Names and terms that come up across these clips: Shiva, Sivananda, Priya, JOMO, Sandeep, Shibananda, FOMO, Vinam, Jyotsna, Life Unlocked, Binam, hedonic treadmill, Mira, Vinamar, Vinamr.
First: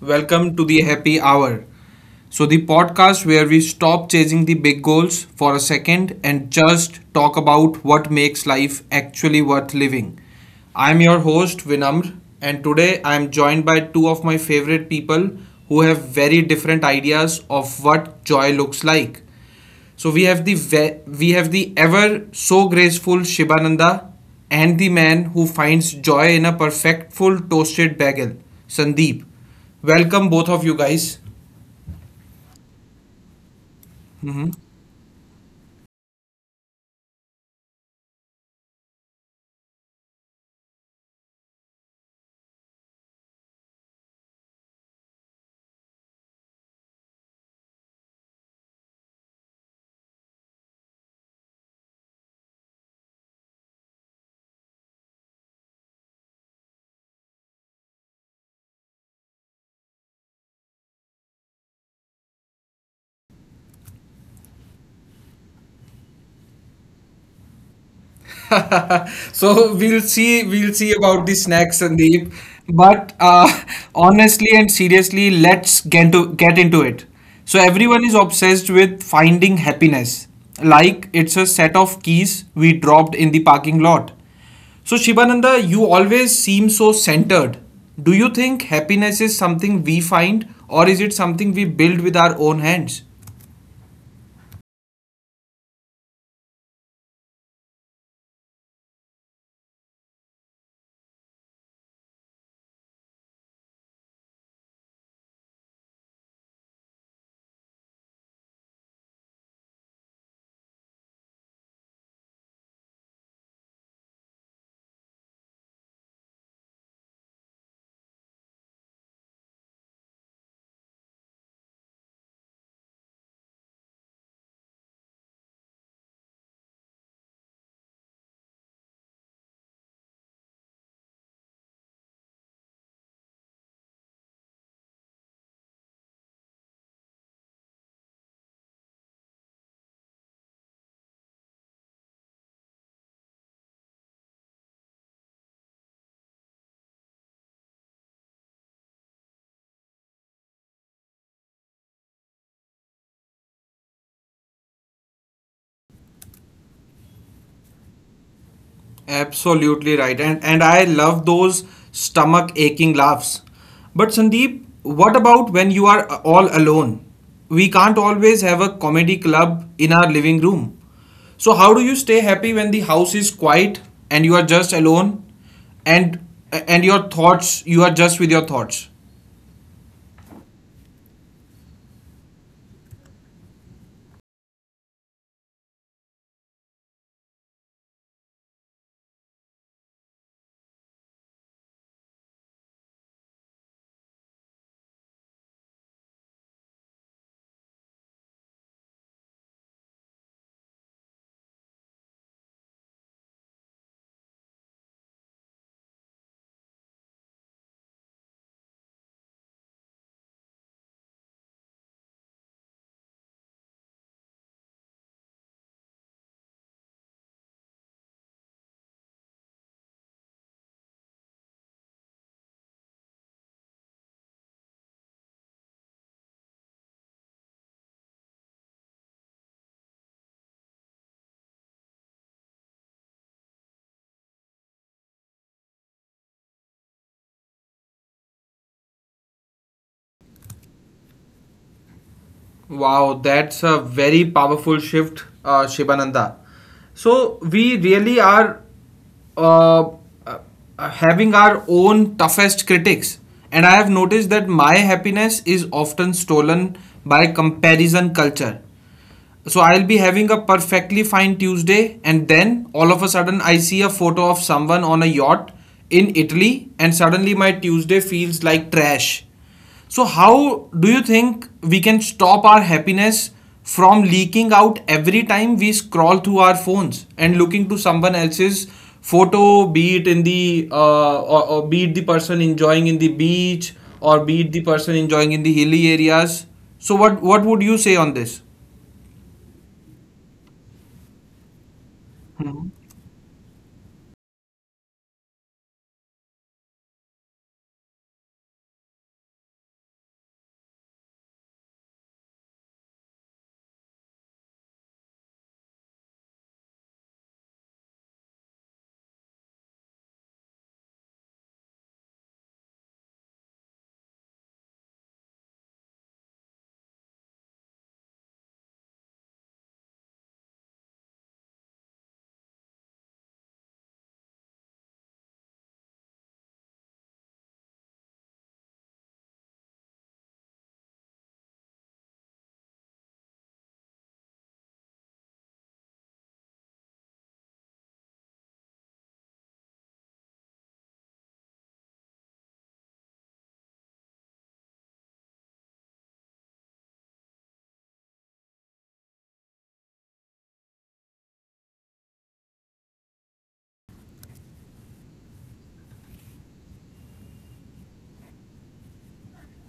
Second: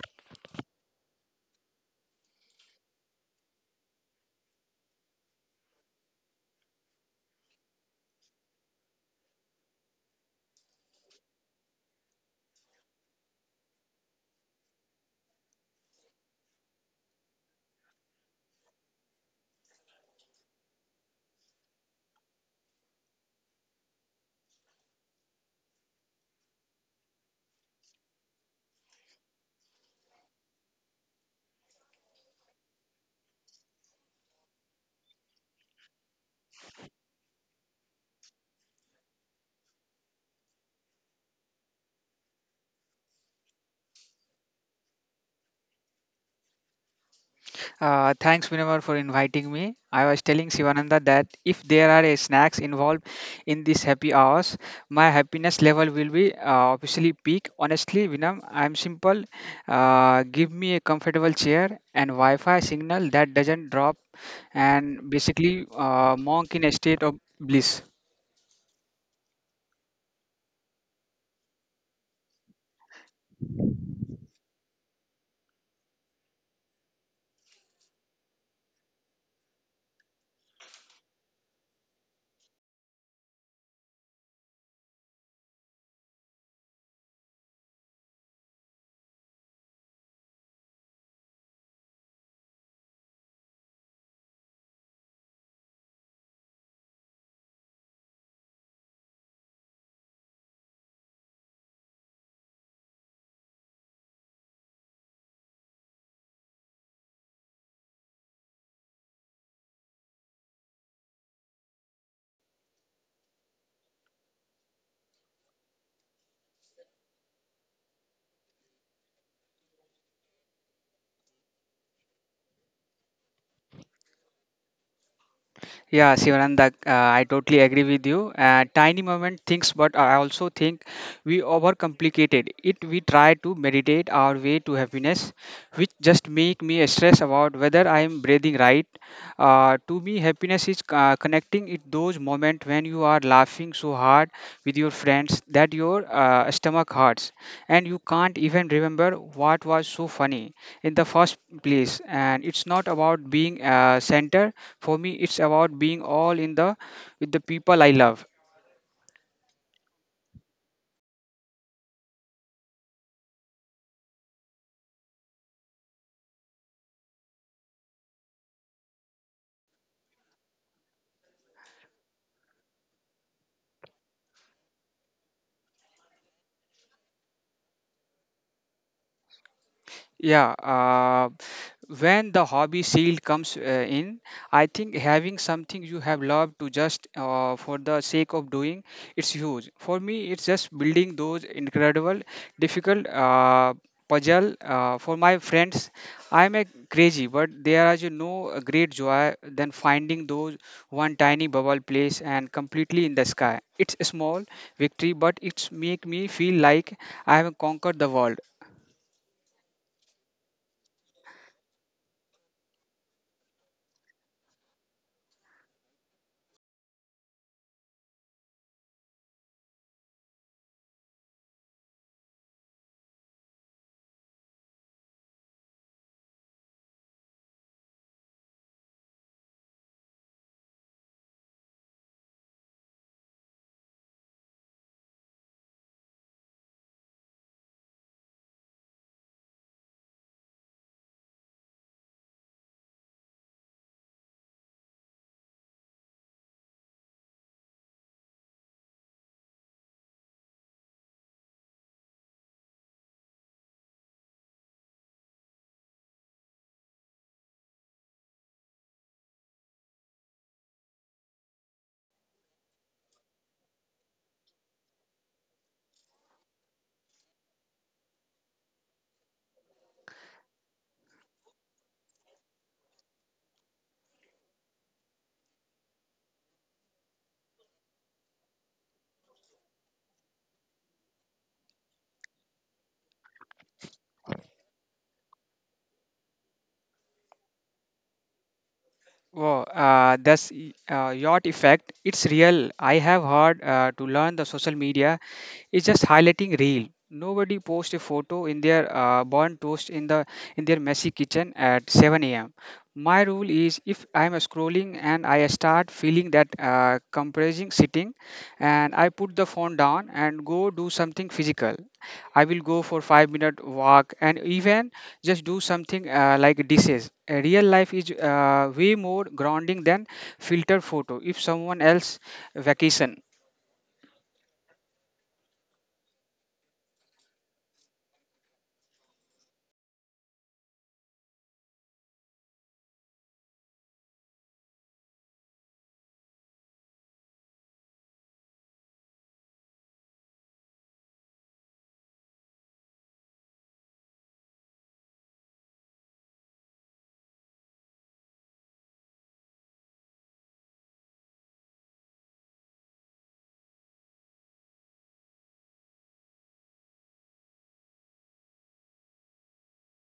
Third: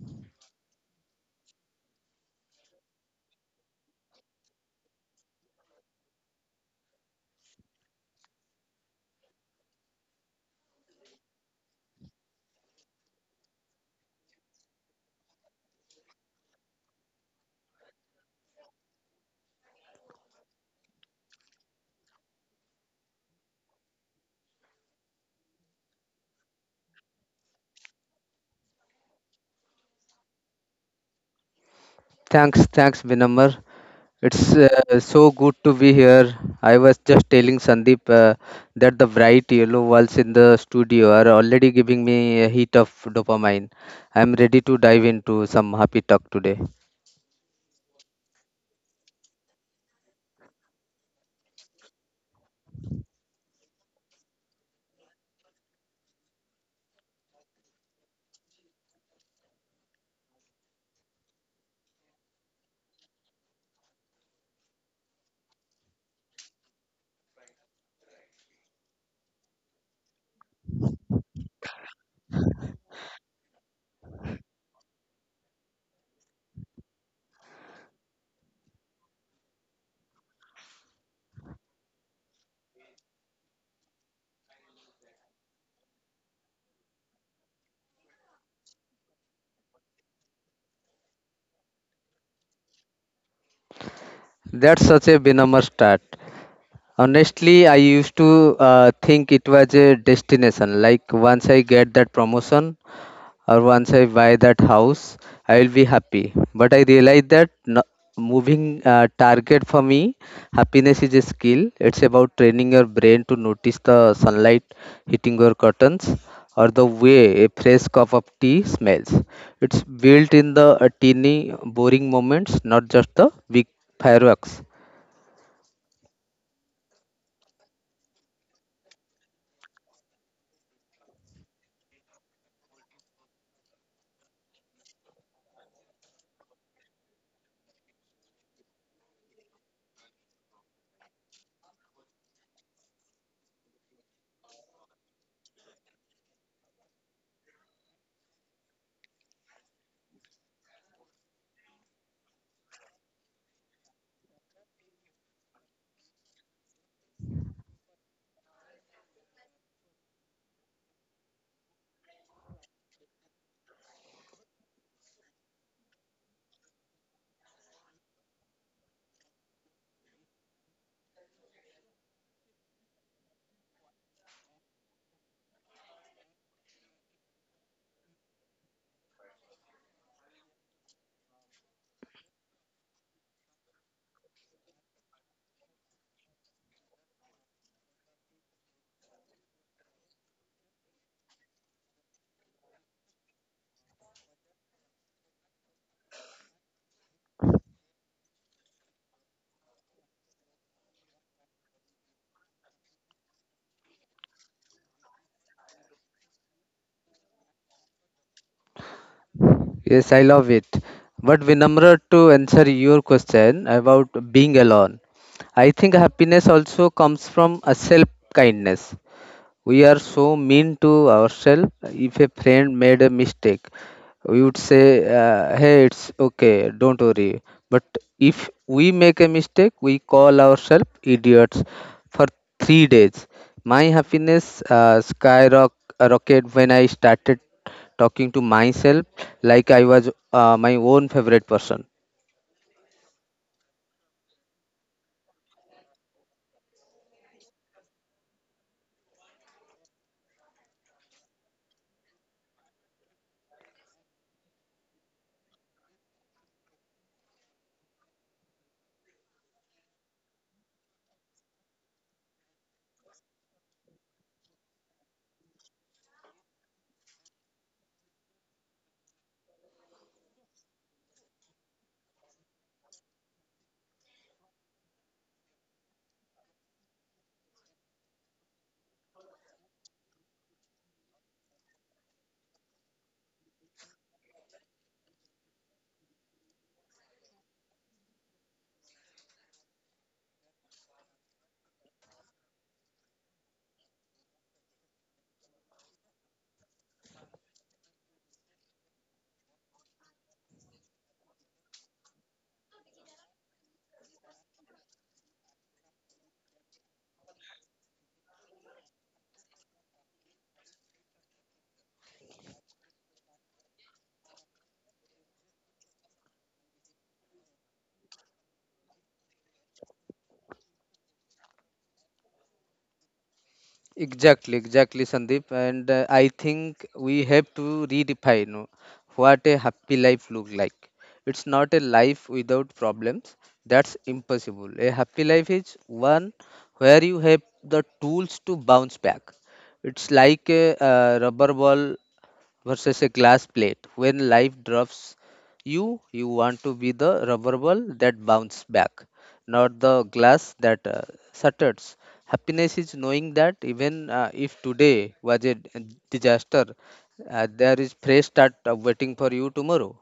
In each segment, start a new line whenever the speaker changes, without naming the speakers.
Welcome to the happy hour. The podcast where we stop chasing the big goals for a second and just talk about what makes life actually worth living. I'm your host, Vinamr, and today I'm joined by two of my favorite people who have very different ideas of what joy looks like. So we have we have the ever so graceful Shibananda and the man who finds joy in a perfect full toasted bagel, Sandeep. Welcome both of you guys.
Thanks, thanks, Vinamar. It's
Mhm.
so good to be here. I was just telling Sandeep that the bright yellow walls in the studio are already giving me a hit of dopamine. I'm ready to dive into some happy talk today.
Thanks, Vinamar, for inviting me. I was telling Sivananda that if there are a snacks involved in these happy hours, my happiness level will be obviously peak. Honestly, Vinam, I'm simple. Give me a comfortable chair and Wi-Fi signal that doesn't drop, and basically, monk in a state of bliss.
So we'll see about the snacks, Sandeep, but honestly and seriously, let's get into it. So everyone is obsessed with finding happiness like it's a set of keys we dropped in the parking lot. So Shibananda, you always seem so centered. Do you think happiness is something we find, or is it something we build with our own hands?
That's such a Vinamar start. Honestly, I used to think it was a destination. Like once I get that promotion, or once I buy that house, I will be happy. But I realized that no, moving target for me, happiness is a skill. It's about training your brain to notice the sunlight hitting your curtains or the way a fresh cup of tea smells. It's built in the teeny boring moments, not just the big fireworks.
Yeah, Sivananda, I totally agree with you. Tiny moment things, but I also think we overcomplicated it. We try to meditate our way to happiness, which just make me stress about whether I am breathing right. To me, happiness is connecting it those moments when you are laughing so hard with your friends that your stomach hurts, and you can't even remember what was so funny in the first place. And it's not about being center for me, it's about being all in the with the people I love.
Absolutely right. And I love those stomach aching laughs. But Sandeep, what about when you are all alone? We can't always have a comedy club in our living room. So how do you stay happy when the house is quiet and you are just alone and and you are just with your thoughts?
Yeah, when the hobby seal comes in. I think having something you have loved to just for the sake of doing, it's huge for me. It's just building those incredible difficult puzzle for my friends. I'm a crazy, but there are a great joy than finding those one tiny bubble place and completely in the sky. It's a small victory, but it's make me feel like I have conquered the world.
Yes, I love it. But Vinamra, to answer your question about being alone, I think happiness also comes from a self kindness. We are so mean to ourselves. If a friend made a mistake, we would say, "Hey, it's okay. Don't worry." But if we make a mistake, we call ourselves idiots for 3 days. My happiness skyrocketed when I started talking to myself like I was my own favorite person.
Wow, that's a very powerful shift, Shibananda. So we really are uh, uh, having our own toughest critics, and I have noticed that my happiness is often stolen by comparison culture. So I'll be having a perfectly fine Tuesday, and then all of a sudden I see a photo of someone on a yacht in Italy, and suddenly my Tuesday feels like trash. So, how do you think we can stop our happiness from leaking out every time we scroll through our phones and looking to someone else's photo, be it in the or be it the person enjoying in the beach or be it the person enjoying in the hilly areas? So, what would you say on this?
Wow, that's yacht effect. It's real. I have heard to learn the social media, it's just highlighting reel. Nobody posts a photo in their bun toast in their messy kitchen at 7 a.m. My rule is if I'm scrolling and I start feeling that compressing sitting, and I put the phone down and go do something physical. I will go for 5-minute walk and even just do something like dishes. Real life is way more grounding than filtered photo if someone else vacation.
Exactly, exactly, Sandeep. And I think we have to redefine what a happy life look like. It's not a life without problems. That's impossible. A happy life is one where you have the tools to bounce back. It's like a, rubber ball versus a glass plate. When life drops you, you want to be the rubber ball that bounces back, not the glass that shatters. Happiness is knowing that even if today was a disaster, there is fresh start waiting for you tomorrow.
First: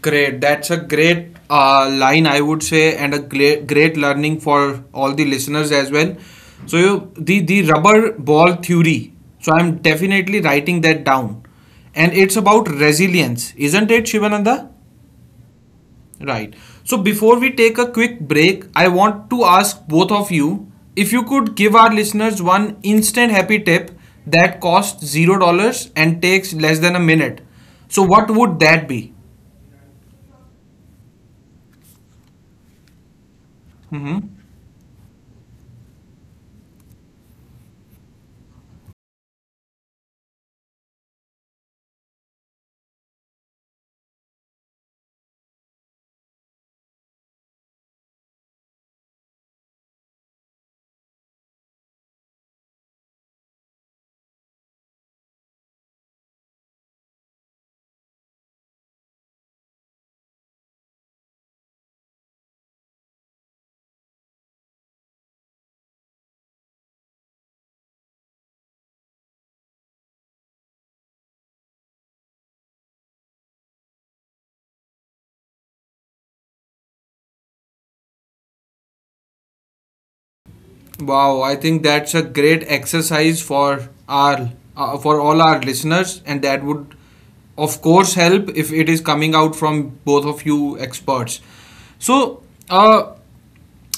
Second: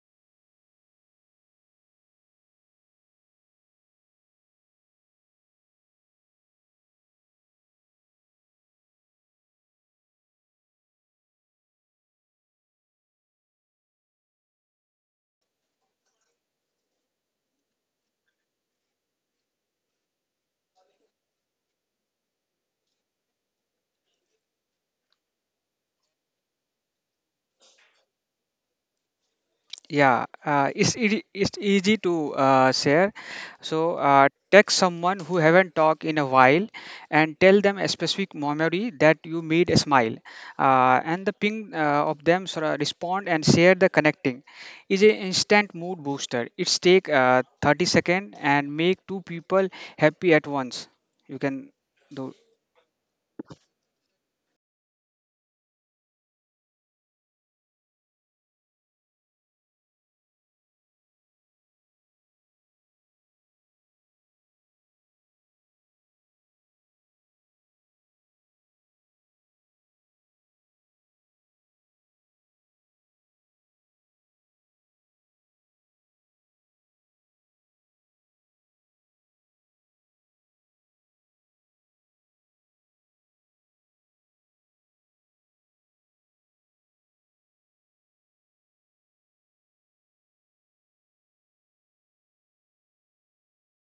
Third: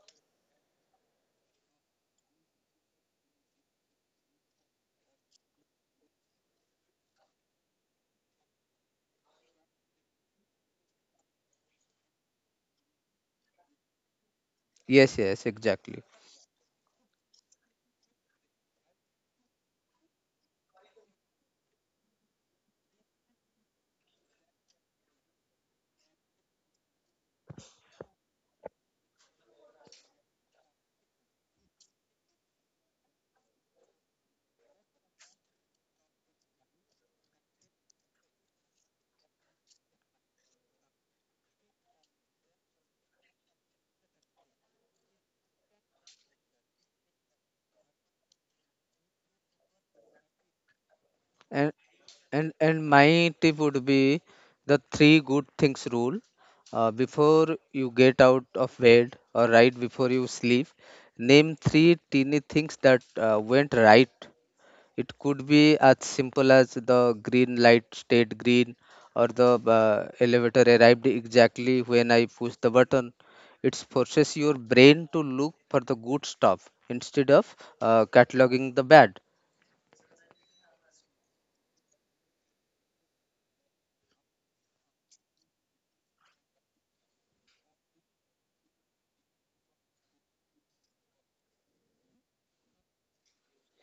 Great. That's a great line, I would say, and a great learning for all the listeners as well. So you, the rubber ball theory. So I'm definitely writing that down, and it's about resilience, isn't it, Shivananda?
Yes, yes, exactly.
Right. So before we take a quick break, I want to ask both of you if you could give our listeners one instant happy tip that costs $0 and takes less than a minute. So what would that be?
Yeah, it's easy to share. So
Mm-hmm.
text someone who haven't talked in a while and tell them a specific memory that you made a smile. And the ping of them sort of respond and share the connecting is an instant mood booster. It's take 30 second and make two people happy at once. You can
And
do.
and my tip would be the three good things rule. Before you get out of bed or right before you sleep, name three teeny things that went right. It could be as simple as the green light stayed green or the elevator arrived exactly when I pushed the button. It forces your brain to look for the good stuff instead of cataloging the bad.
Wow, I think that's a great exercise for our for all our listeners, and that would, of course, help if it is coming out from both of you experts. So, uh,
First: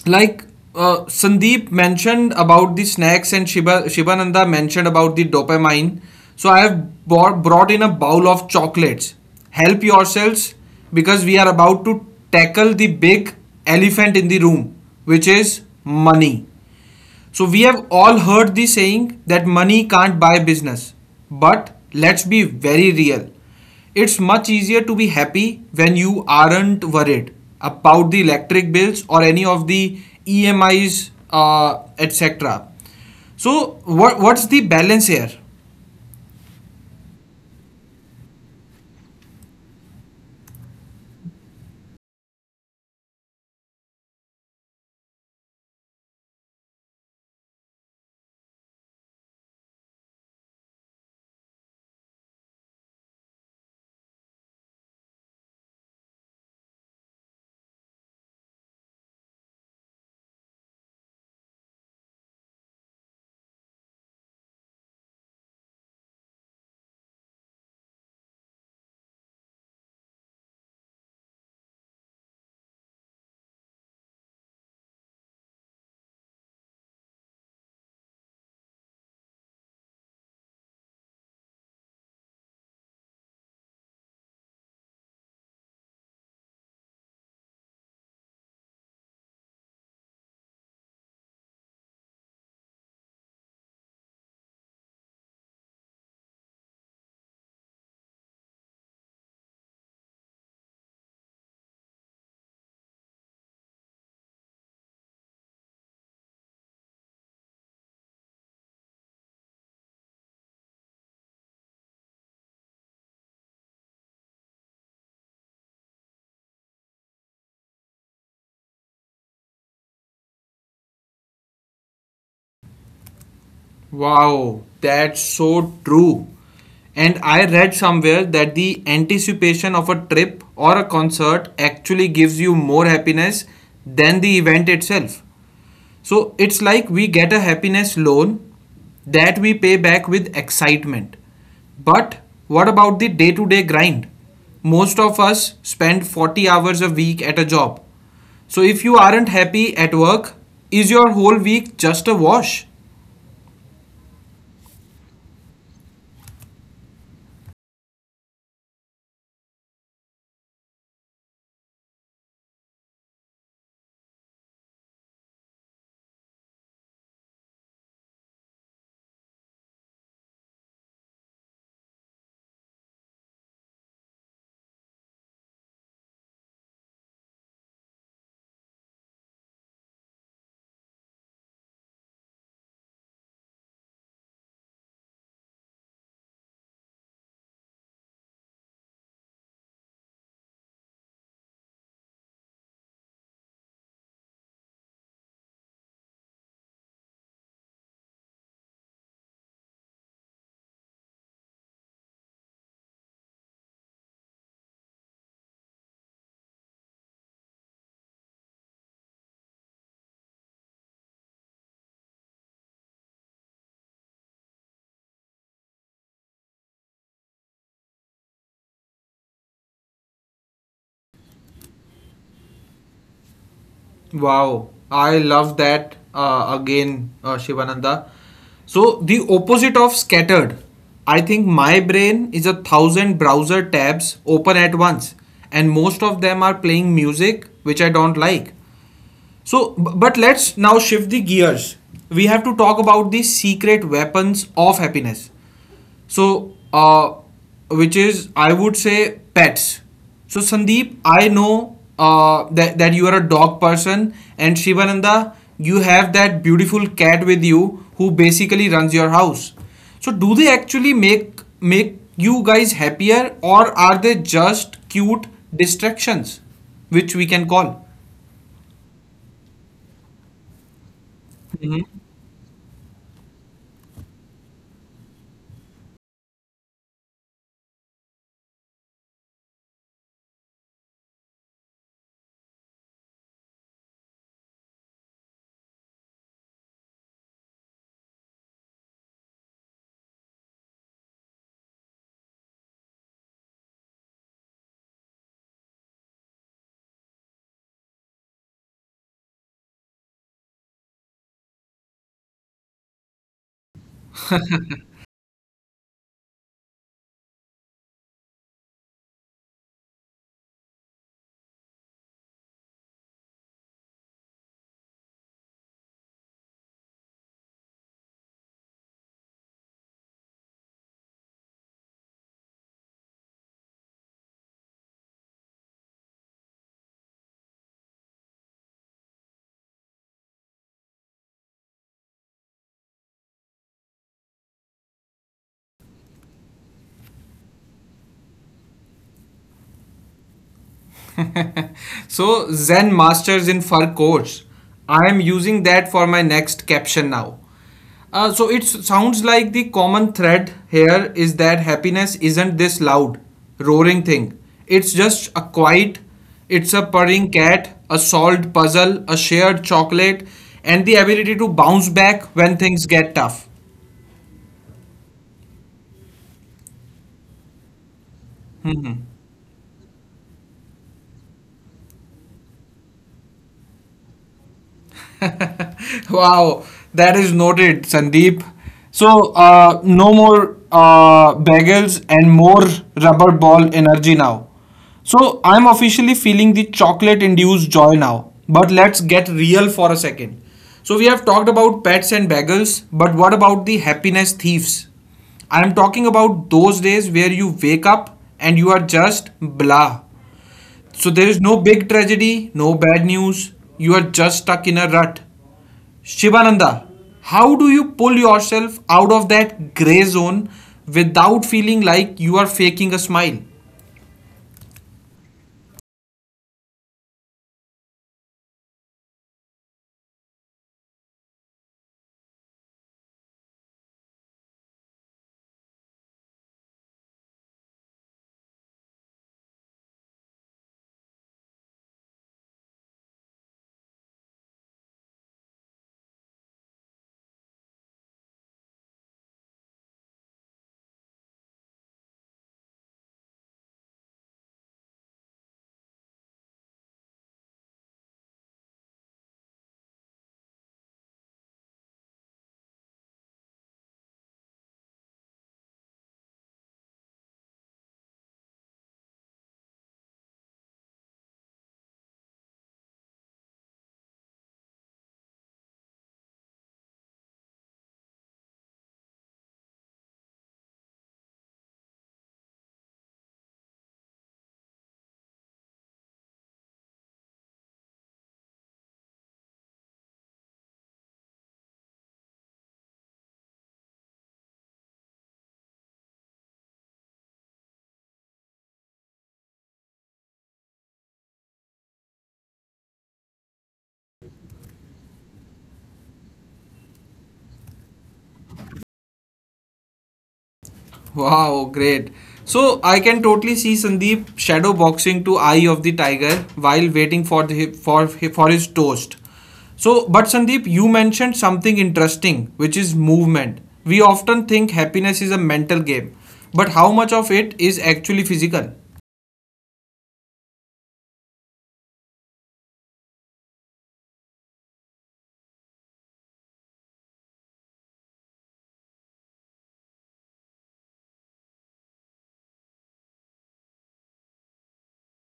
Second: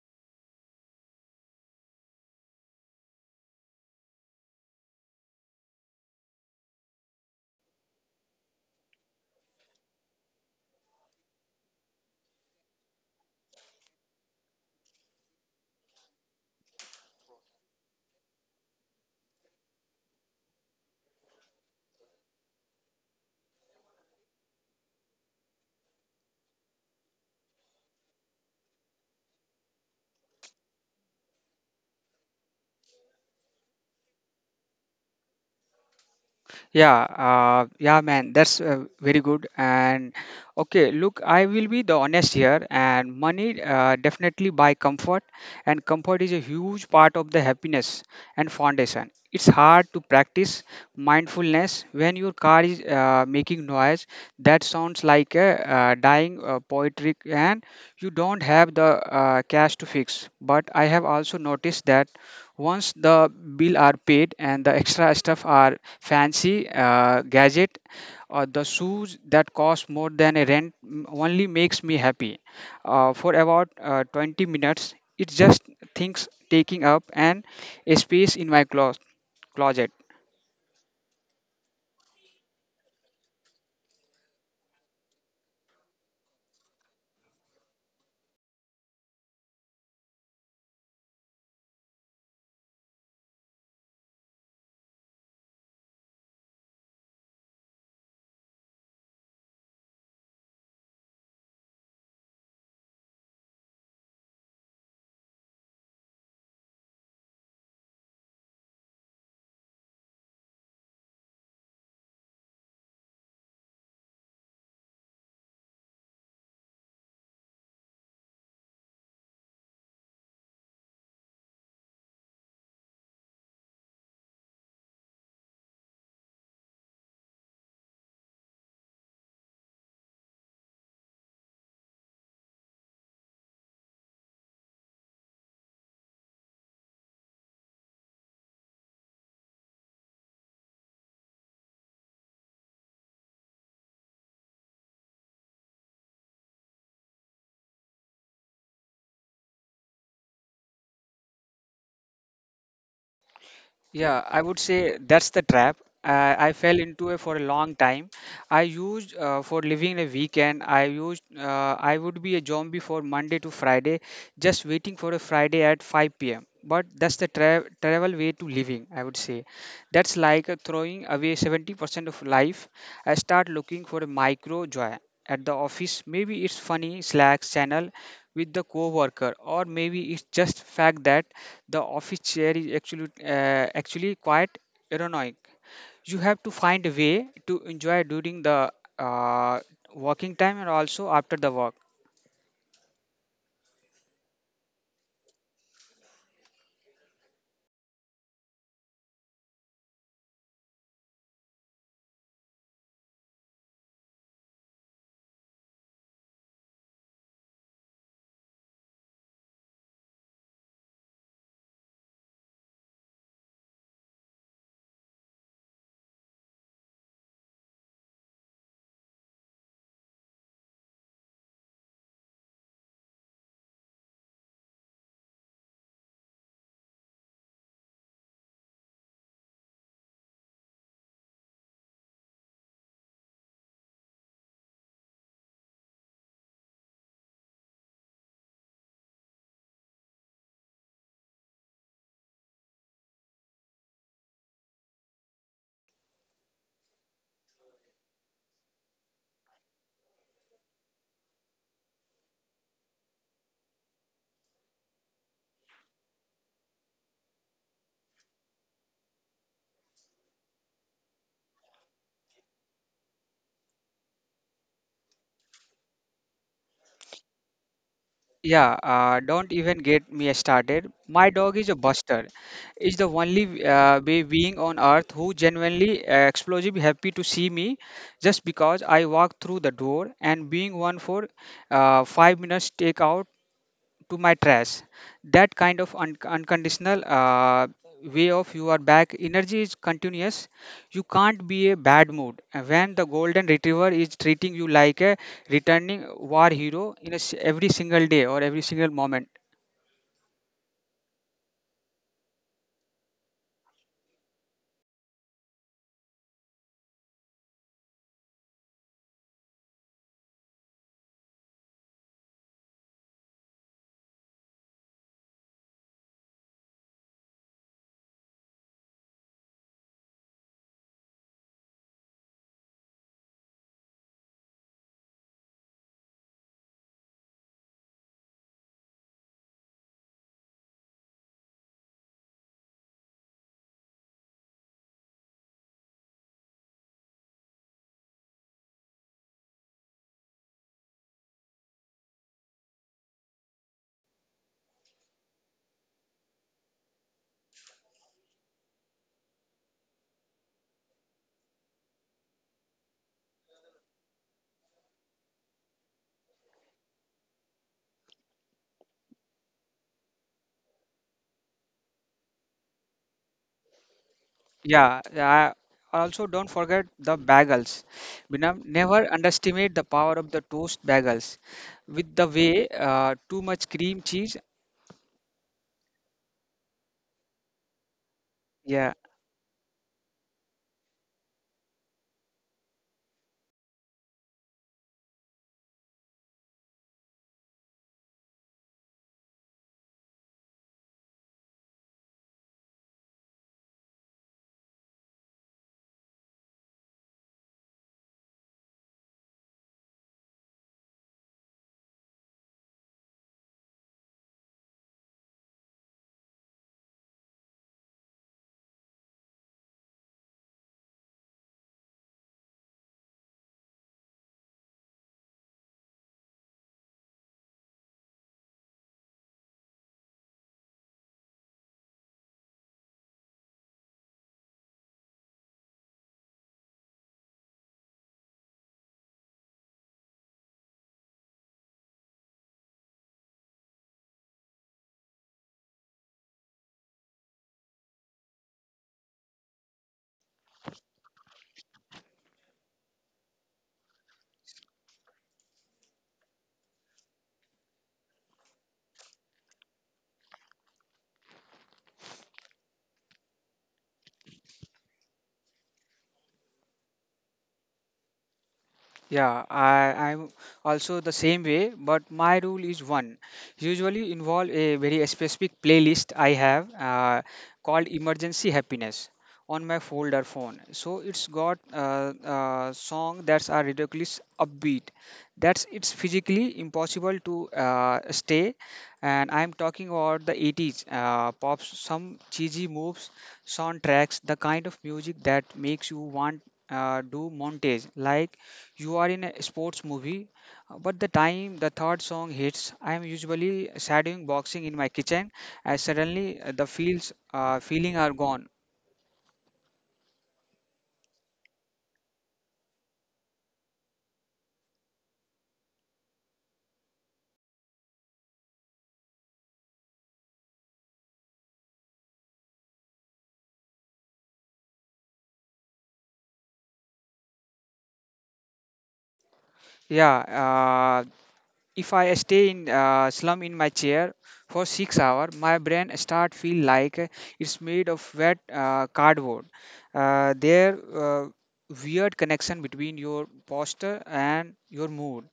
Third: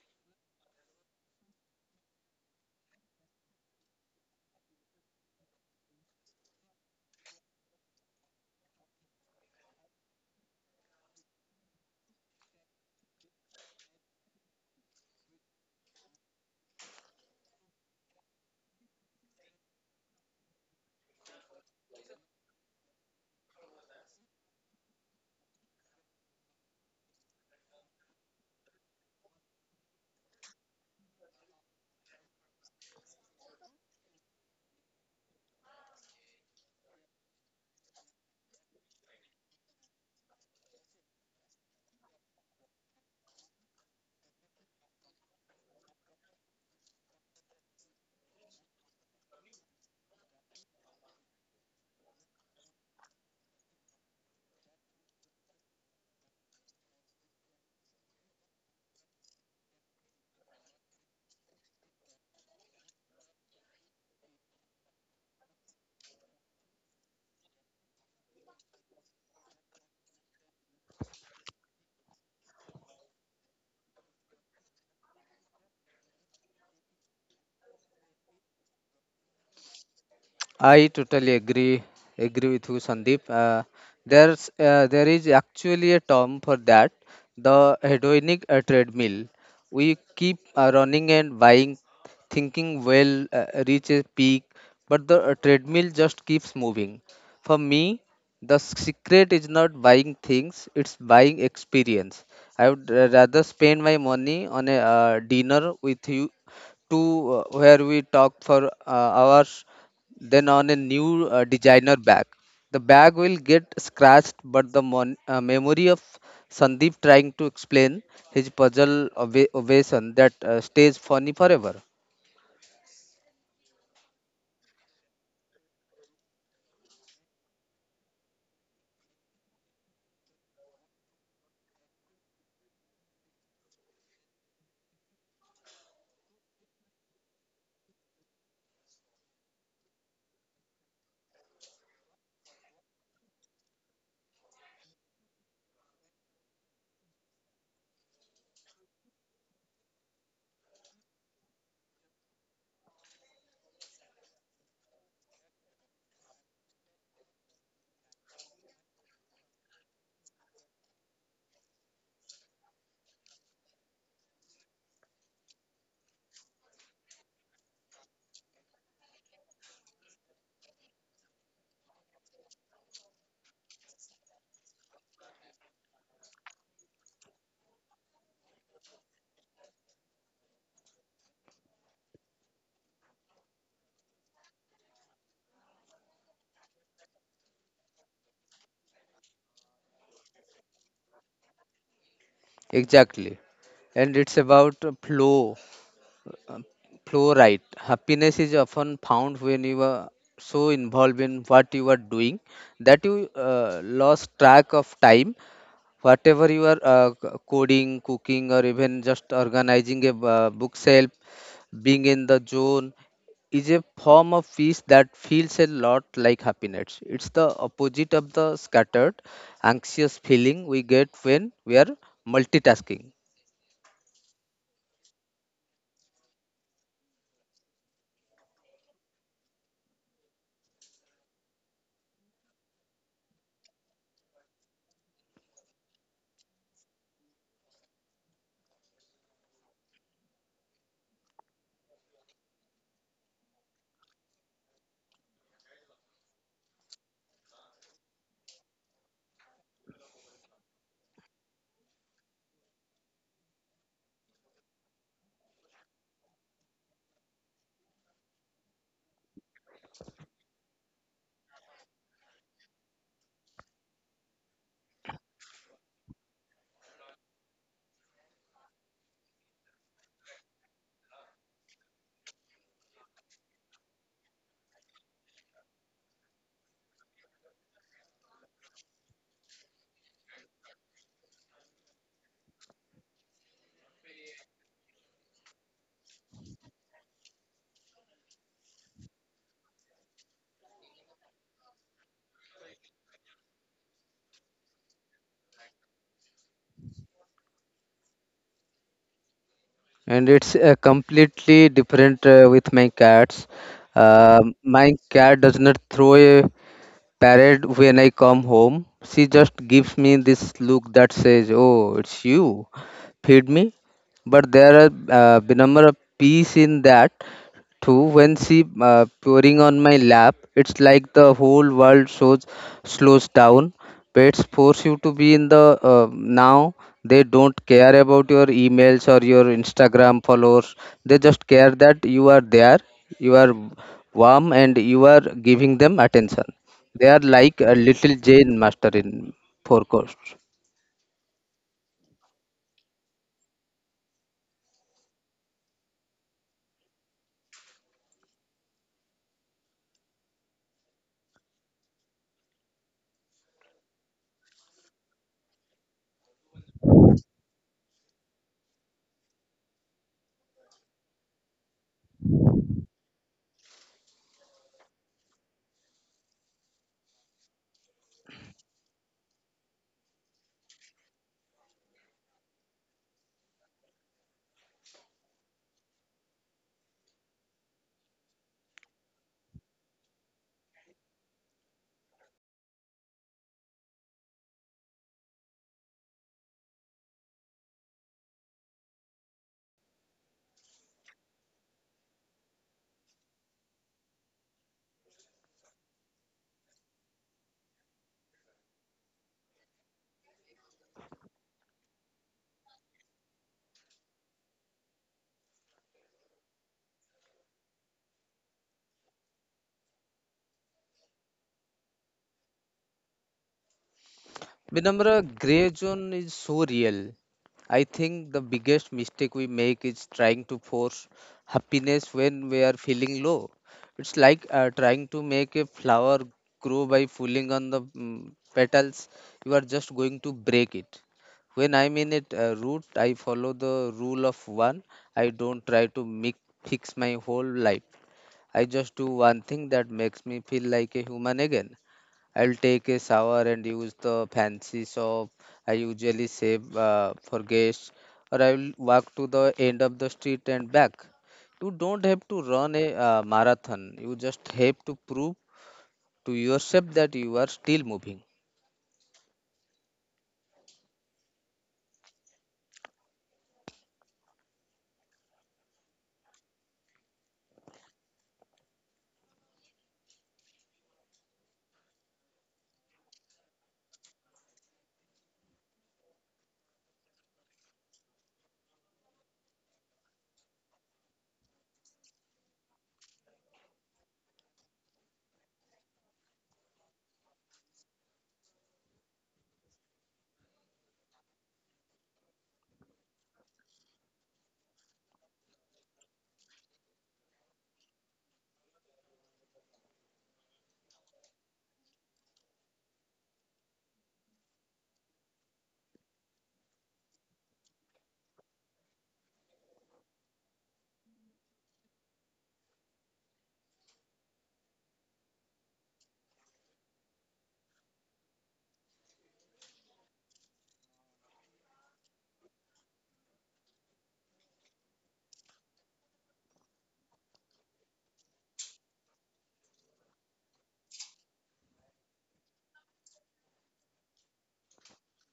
like Sandeep mentioned about the snacks, and Shibananda mentioned about the dopamine. So, I have brought in a bowl of chocolates. Help yourselves, because we are about to tackle the big elephant in the room, which is money. So we have all heard the saying that money can't buy business. But let's be very real. It's much easier to be happy when you aren't worried about the electric bills or any of the EMIs, etc. So what's the balance here?
Yeah, yeah, man, that's very good. And okay, look, I will be the honest here. And money definitely buy comfort, and comfort is a huge part of the happiness and foundation. It's hard to practice mindfulness when your car is making noise that sounds like a dying poetry, and you don't have the cash to fix. But I have also noticed that once the bill are paid and the extra stuff are fancy gadget, or the shoes that cost more than a rent only makes me happy for about 20 minutes. It's just things taking up and a space in my closet.
I totally agree with you, Sandeep. There is actually a term for that, the hedonic treadmill. We keep running and buying, thinking well reach a peak, but the treadmill just keeps moving. For me, the secret is not buying things; it's buying experience. I would rather spend my money on a dinner with you to where we talk for hours then on a new designer bag. The bag will get scratched, but the memory of Sandeep trying to explain his ovation that stays funny forever.
Wow, that's so true. And I read somewhere that the anticipation of a trip or a concert actually gives you more happiness than the event itself. So it's like we get a happiness loan that we pay back with excitement. But what about the day to day grind? Most of us spend 40 hours a week at a job. So if you aren't happy at work, is your whole week just a wash?
Yeah, I would say that's the trap. I fell into it for a long time. I used for living a weekend. I would be a zombie for Monday to Friday, just waiting for a Friday at 5 p.m. But that's the travel way to living. I would say that's like throwing away 70% of life. I start looking for a micro joy at the office. Maybe it's funny Slack channel with the coworker, or maybe it's just fact that the office chair is actually quite ergonomic. You have to find a way to enjoy during the uh, working time and also after the work.
Exactly. And it's about uh, flow right. Happiness is often found when you are so involved in what you are doing that you lost track of time. Whatever you are coding, cooking, or even just organizing a bookshelf. Being in the zone is a form of peace that feels a lot like happiness. It's the opposite of the scattered, anxious feeling we get when we are multitasking.
Wow, I love that, Shivananda. So, the opposite of scattered, I think my brain is a thousand browser tabs open at once, and most of them are playing music which I don't like. So, but let's now shift the gears. We have to talk about the secret weapons of happiness. So, which is, I would say, pets. So, Sandeep, I know that you are a dog person, and Shivananda, you have that beautiful cat with you who basically runs your house. So, do they actually make you guys happier, or are they just cute distractions, which we can call?
Yeah, don't even get me started. My dog is a buster. Is the only being on earth who genuinely explosive happy to see me just because I walk through the door and being one for 5 minutes take out to my trash. That kind of unconditional way of you are back energy is continuous. You can't be a bad mood. When the golden retriever is treating you like a returning war hero in every single day or every single moment.
And it's completely different with my cats. My cat does not throw a parade. When I come home, she just gives me this look that says, "Oh, it's you, feed me." But there are number of peace in that too. When she pouring on my lap, it's like the whole world shows slows down. Pets force you to be in the now. They don't care about your emails or your Instagram followers. They just care that you are there, you are warm, and you are giving them attention. They are like a little Jane master in forecast.
So Zen Masters in Fur course. I am using that for my next caption now. So it sounds like the common thread here is that happiness isn't this loud, roaring thing. It's just a quiet, it's a purring cat, a solved puzzle, a shared chocolate, and the ability to bounce back when things get tough.
Yeah. Also, don't forget the bagels. Binam, never underestimate the power of the toast bagels. With the way too much cream cheese.
Wow, that is noted, Sandeep.
Yeah.
So, no more bagels and more rubber ball energy now. So, I'm officially feeling the chocolate induced joy now. But let's get real for a second. So, we have talked about pets and bagels, but what about the happiness thieves? I'm talking about those days where you wake up and you are just blah. So there is no big tragedy, no bad news. You are just stuck in a rut. Shivananda, how do you pull yourself out of that gray zone without feeling like you are faking a smile?
Vinamra, gray zone is so real. I think the biggest mistake we make is trying to force happiness when we are feeling low. It's like trying to make a flower grow by pulling on the petals. You are just going to break it. When I'm in it root, I follow the rule of one. I don't try to fix my whole life. I just do one thing that makes me feel like a human again. I'll take a shower and use the fancy soap I usually save for guests, or I will walk to the end of the street and back. You don't have to run a marathon, you just have to prove to yourself that you are still moving.
Yeah, I'm also the same way, but my rule is one. Usually involve a very specific playlist I have called Emergency Happiness on my folder phone. So it's got song that's are ridiculous upbeat. That's it's physically impossible to stay. And I'm talking about the 80s pops, some cheesy moves, soundtracks, the kind of music that makes you want do montage like you are in a sports movie but the time the third song hits, I am usually shadowing boxing in my kitchen as suddenly the feels feeling are gone.
Wow, great. So I can totally see Sandeep shadow boxing to Eye of the Tiger while waiting for the for his toast. So, but Sandeep, you mentioned something interesting, which is movement. We often think happiness is a mental game, but how much of it is actually physical?
Yeah, uh, if I stay in slum in my chair for 6 hours, my brain start feel like it's made of wet cardboard. There weird connection between your posture and your mood.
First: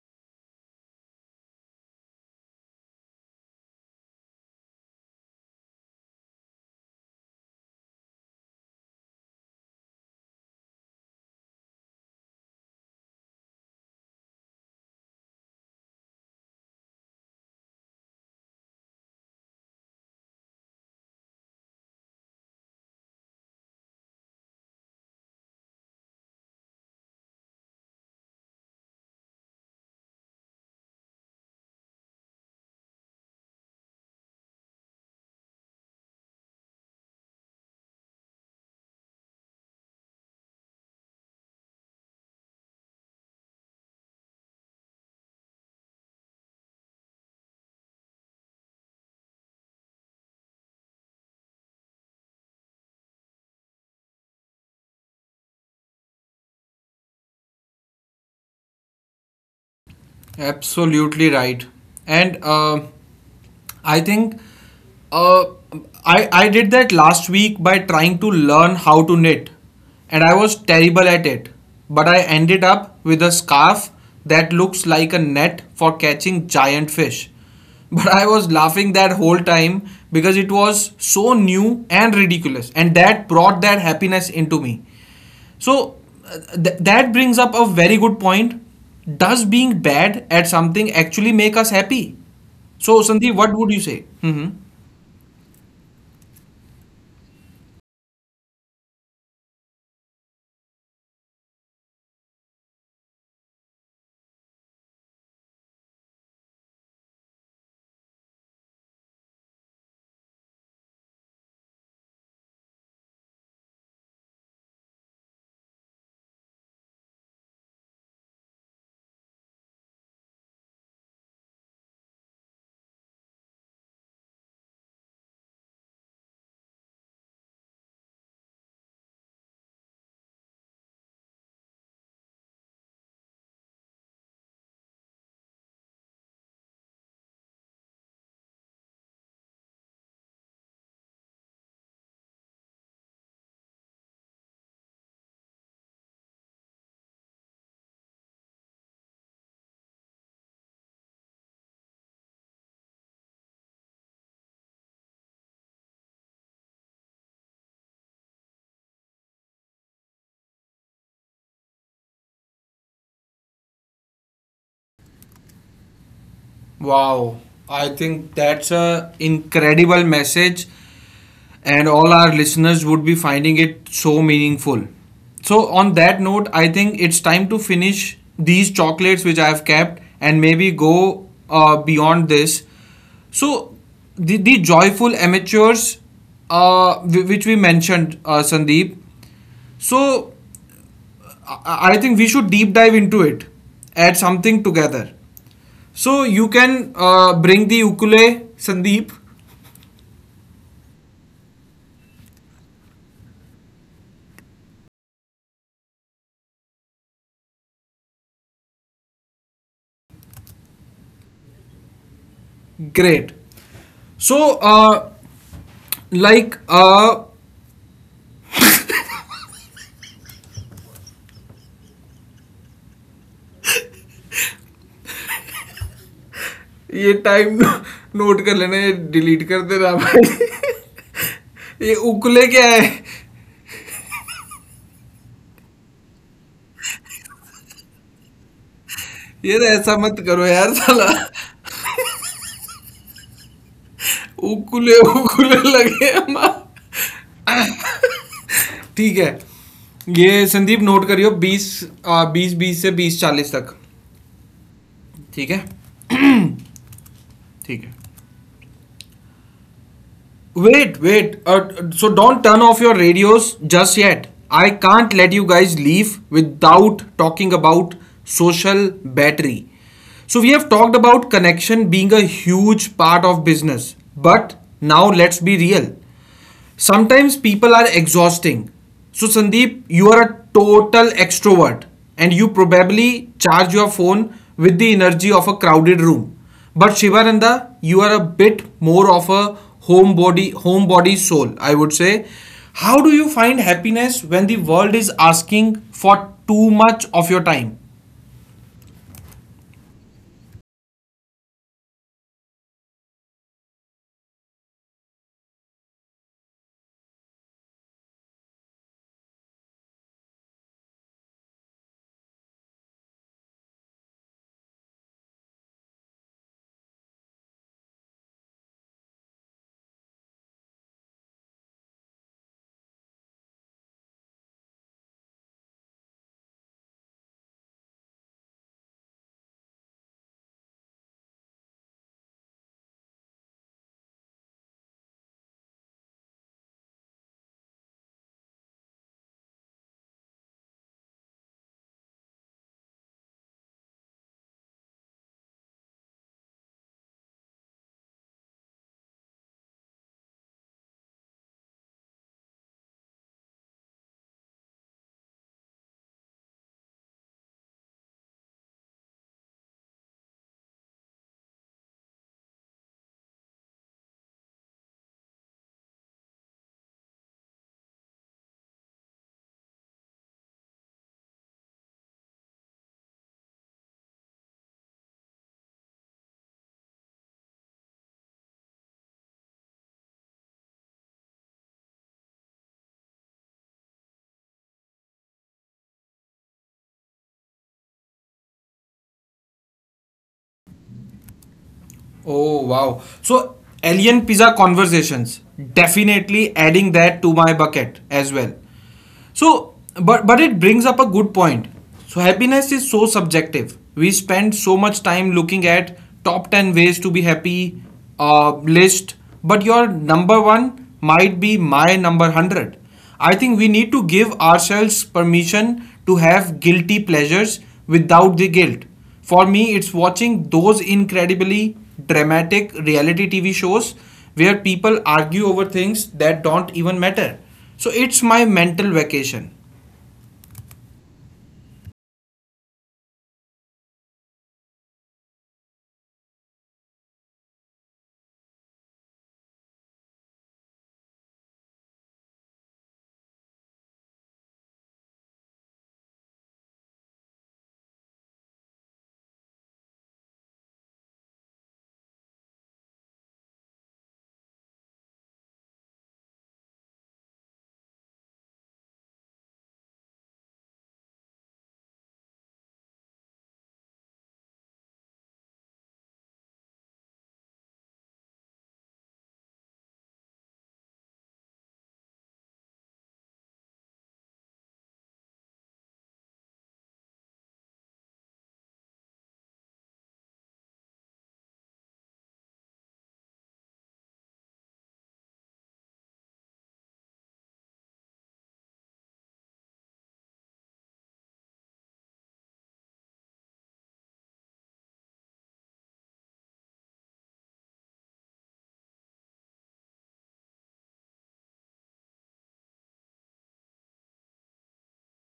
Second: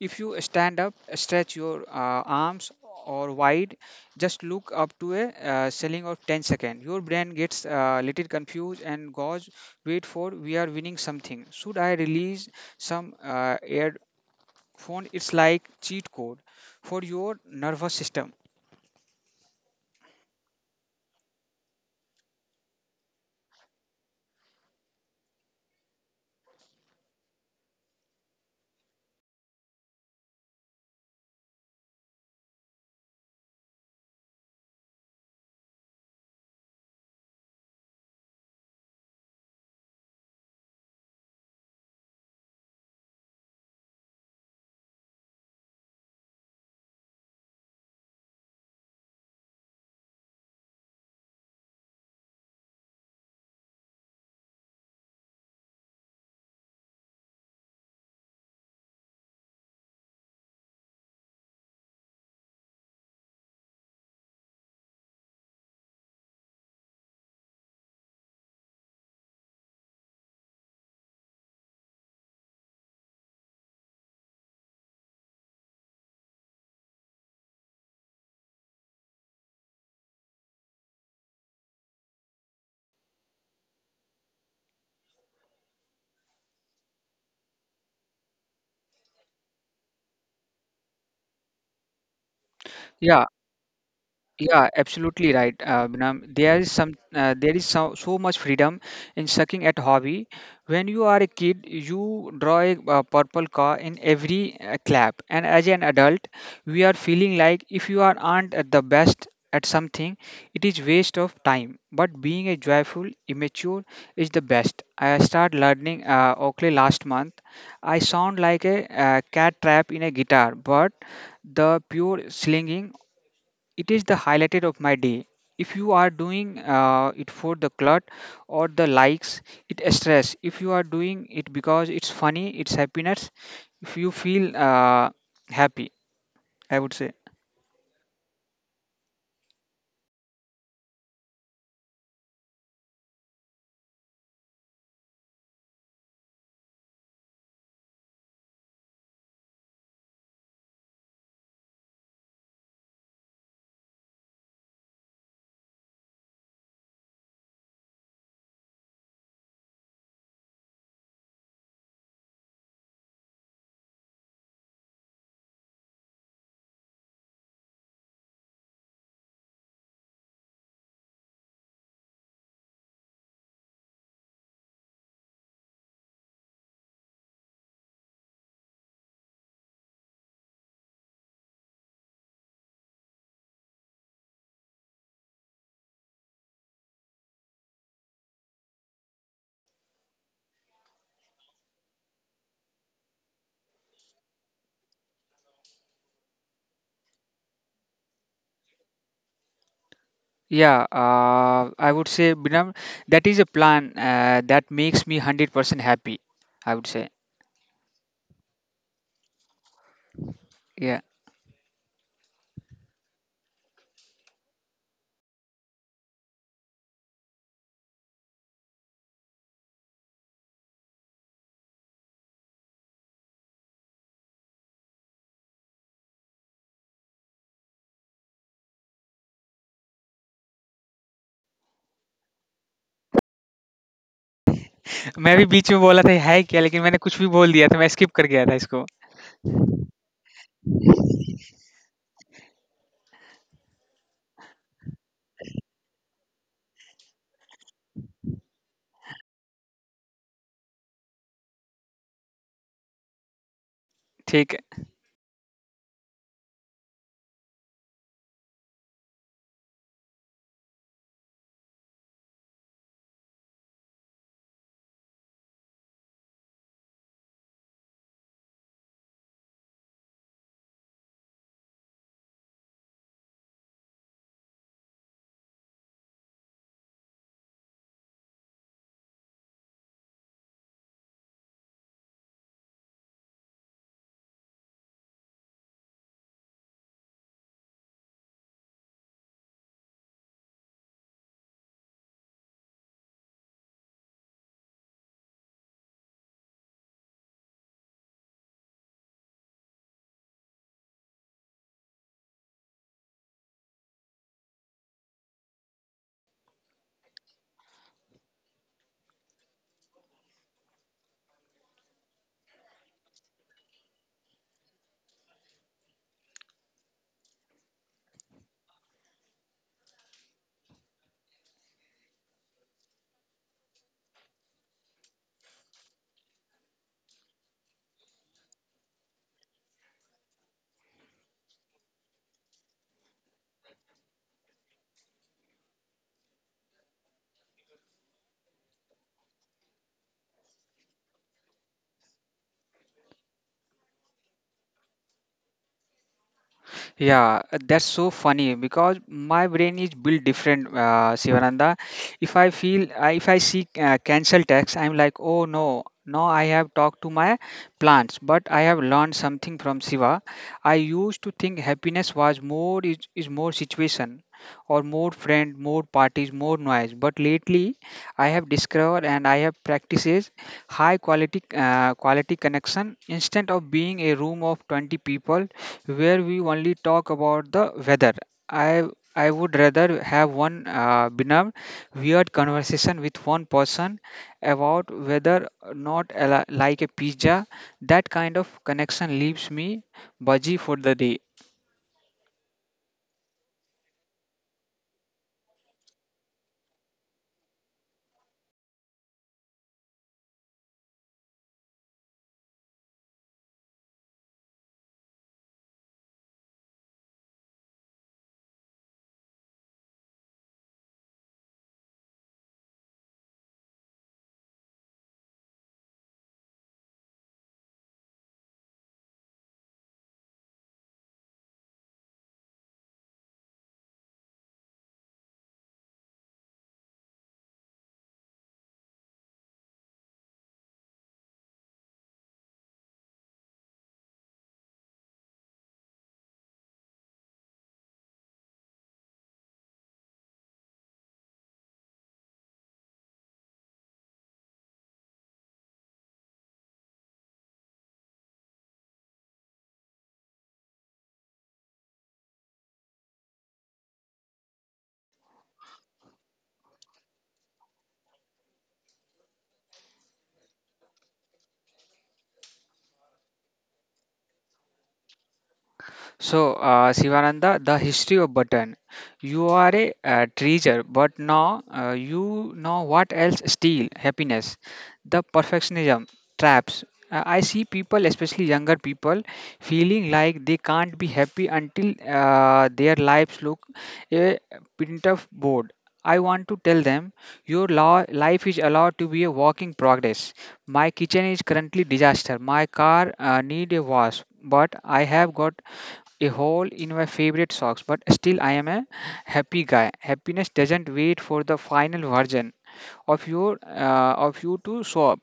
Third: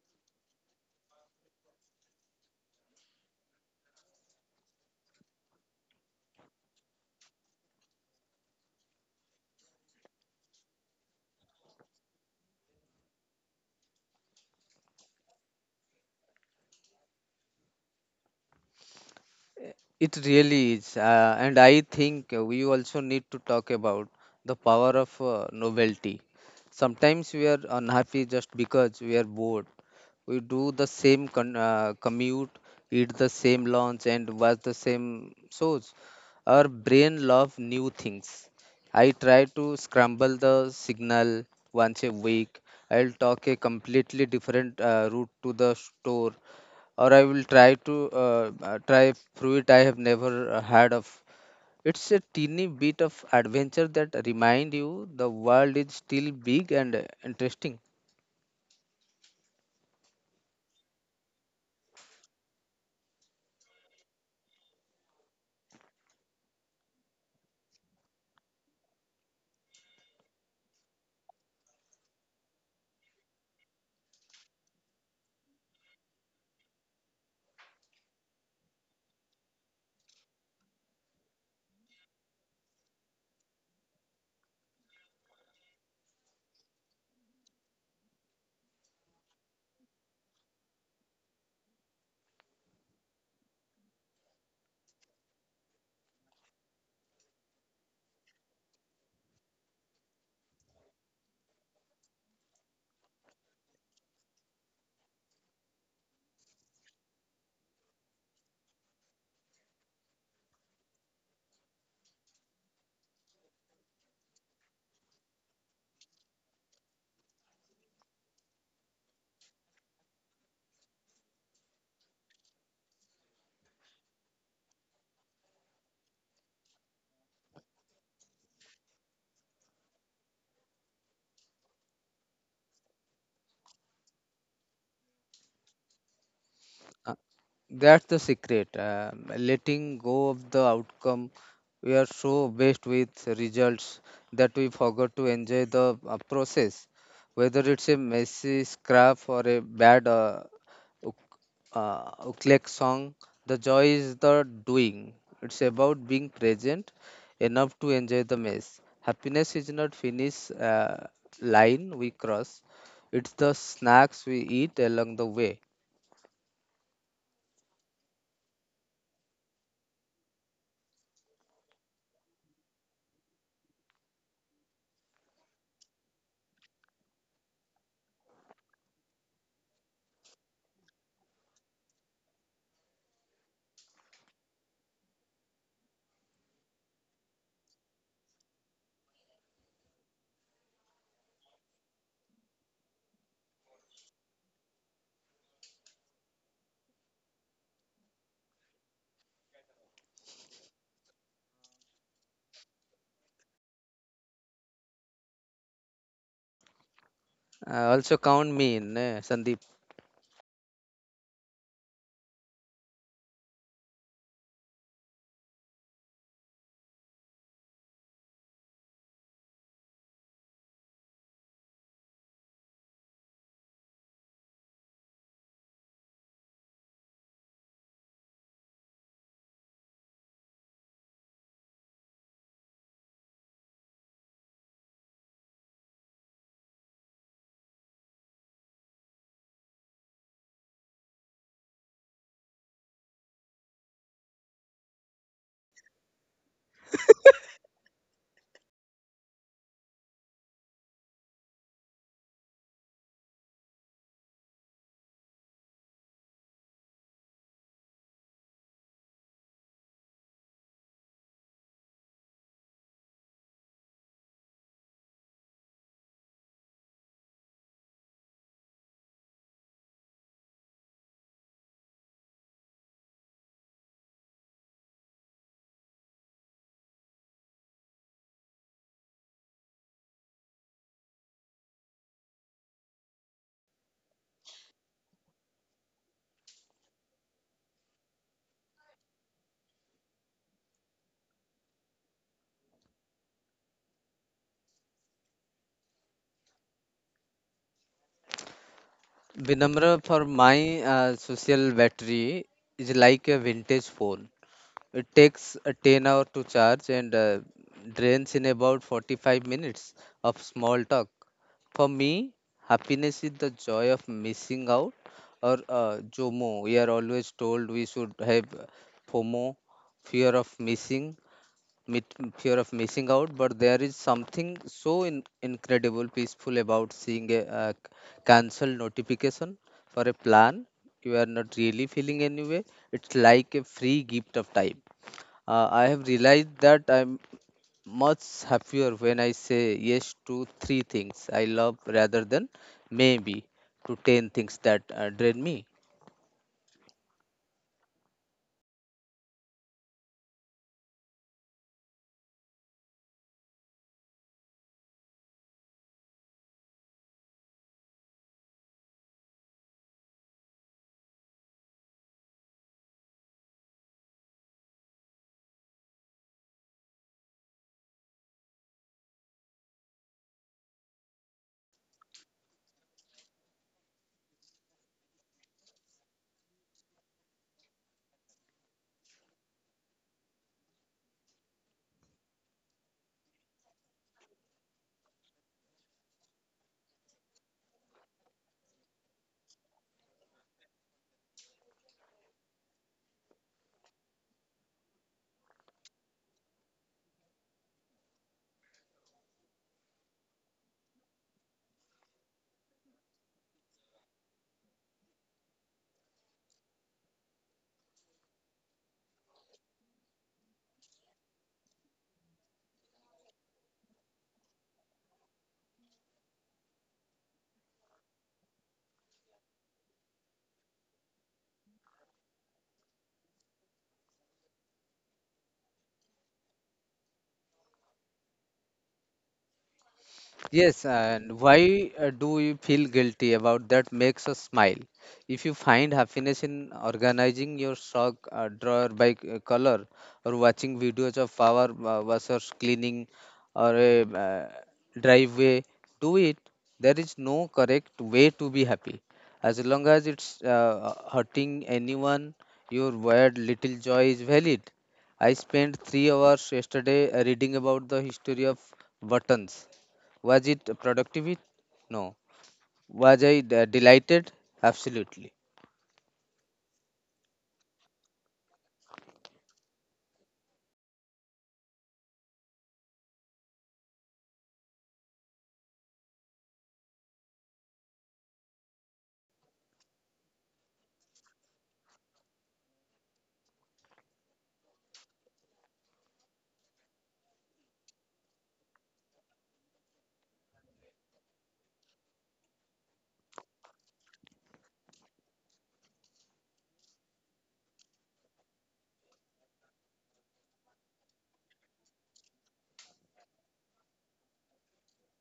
If you stand up, stretch your arms or wide, just look up to a ceiling of 10 second. Your brain gets a little confused and goes, wait for we are winning something. Should I release some air phone? It's like cheat code for your nervous system.
It really is, and I think we also need to talk about the power of novelty. Sometimes we are unhappy just because we are bored. We do the same commute, eat the same lunch, and watch the same shows. Our brain love new things. I try to scramble the signal once a week. I'll talk a completely different route to the store, or I will try to try fruit I have never heard of. It's a teeny bit of adventure that remind you the world is still big and interesting.
Absolutely right. And I think uh, I did that last week by trying to learn how to knit, and I was terrible at it. But I ended up with a scarf that looks like a net for catching giant fish. But I was laughing that whole time because it was so new and ridiculous, and that brought that happiness into me. So that brings up a very good point. Does being bad at something actually make us happy? So
Yeah,
Sandeep, what would you say? Hmm.
yeah, absolutely right, Binam. There is so, so much freedom in sucking at hobby. When you are a kid, you draw a purple car in every clap, and as an adult, we are feeling like if you are aren't at the best at something, it is waste of time. But being a joyful immature is the best. I start learning Oakley last month. I sound like a cat trap in a guitar, but the pure slinging, it is the highlighted of my day. If you are doing it for the glut or the likes, it is stress. If you are doing it because it's funny, it's happiness if you feel happy, I would
Uh,
say.
That's the secret. Letting go of the outcome. We are so based with results that we forgot to enjoy the process. Whether it's a messy scrap or a bad uk- ukulele song, the joy is the doing. It's about being present enough to enjoy the mess. Happiness is not finish line we cross. It's the snacks we eat along the way.
Wow, I think that's a incredible message and all our listeners would be finding it so meaningful. So, on that note, I think it's time to finish these chocolates which I have kept and maybe go beyond this. So, the joyful amateurs, which we mentioned, Sandeep. So, I I think we should deep dive into it, add something together. So, you can bring the ukulele, Sandeep.
Yeah, I would say, Binam, that is a plan that makes me 100% happy, I would say.
Also count me in, Sandeep.
Yeah.
Great. So, like, uh, ये time note कर लेना ये delete कर देना भाई ये उकुले क्या है
मैं भी बीच में बोला था है क्या लेकिन मैंने कुछ भी बोल दिया था मैं स्किप कर गया था इसको.
ये तो ऐसा मत करो यार साला उकुले लगे हमार- ठीक है ये संदीप नोट करियो बीस बीस से बीस चालीस तक।
ठीक.
ठीक है। ठीक है। Wait, wait. So don't turn off your radios just yet. I can't let you guys leave without talking about social battery. So we have talked about connection being a huge part of business, but now let's be real. Sometimes people are exhausting. So, Sandeep, you are a total extrovert and you probably charge your phone with the energy of a crowded room. But Shivananda, you are a bit more of a homebody soul, I would say. How do you find happiness when the world is asking for too much of your time?
Vinamra, for my social battery is like a vintage phone. It takes a 10 hour to charge and drains in about 45 minutes of small talk. For me, happiness is the joy of missing out or JOMO. We are always told we should have FOMO, fear of missing. With fear of missing out, but there is something so incredible peaceful about seeing a, cancel notification for a plan you are not really feeling anyway. It's like a free gift of time. I have realized that I'm much happier when I say yes to three things I love rather than maybe to 10 things that drain me.
Yeah, that's so funny because my brain is built different, Sivananda. If I see cancel text, I'm like, oh no, now I have talked to my plants, but I have learned something from Shiva. I used to think happiness was more is more situation or more friend, more parties, more noise. But lately, I have discovered and I have practices high quality quality connection instead of being a room of 20 people where we only talk about the weather. I I would rather have one benign, weird conversation with one person about whether or not like a pizza. That kind of connection leaves me budgy for the day.
Oh wow. So alien pizza conversations, definitely adding that to my bucket as well. So, but it brings up a good point. So happiness is so subjective. We spend so much time looking at top 10 ways to be happy list, but your number one might be my number 100. I think we need to give ourselves permission to have guilty pleasures without the guilt. For me, it's watching those incredibly dramatic reality TV shows where people argue over things that don't even matter. So it's my mental vacation.
Yes, and why do we feel guilty about that makes us smile? If you find happiness in organizing your sock drawer by color, or watching videos of power washers cleaning, or a driveway, do it. There is no correct way to be happy. As long as it's hurting anyone, your weird little joy is valid. I spent 3 hours yesterday reading about the history of buttons. Was it productive? No. Was I delighted? Absolutely.
So, Sivananda, the history of button. You are a treasure, but now you know what else steal happiness. The perfectionism traps. I see people, especially younger people, feeling like they can't be happy until their lives look a print of board. I want to tell them your law, life is allowed to be a walking progress. My kitchen is currently disaster. My car need a wash, but I have got a hole in my favorite socks, but still I am a happy guy. Happiness doesn't wait for the final version of you to show up.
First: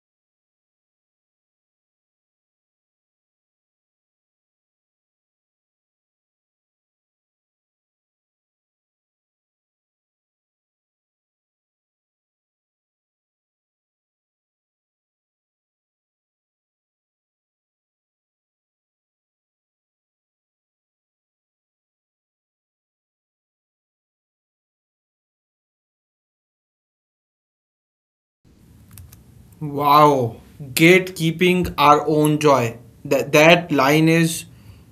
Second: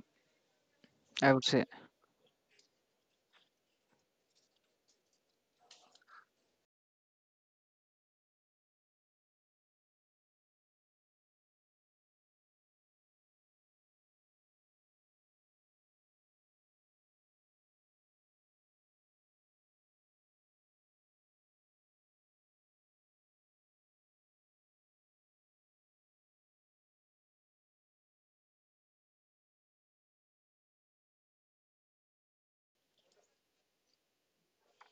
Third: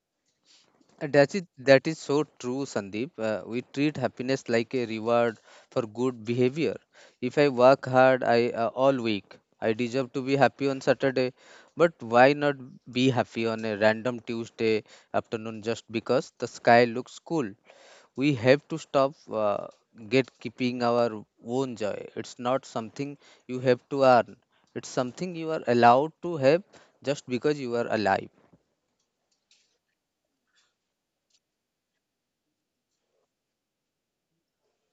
I
That is
would say,
that is so true, Sandeep. We treat happiness like a reward for good behavior. If I work hard, I all week, I deserve to be happy on Saturday. But why not be happy on a random Tuesday afternoon just because the sky looks cool? We have to stop get keeping our own joy. It's not something you have to earn. It's something you are allowed to have just because you are alive.
Wow. Gatekeeping our own joy. That line is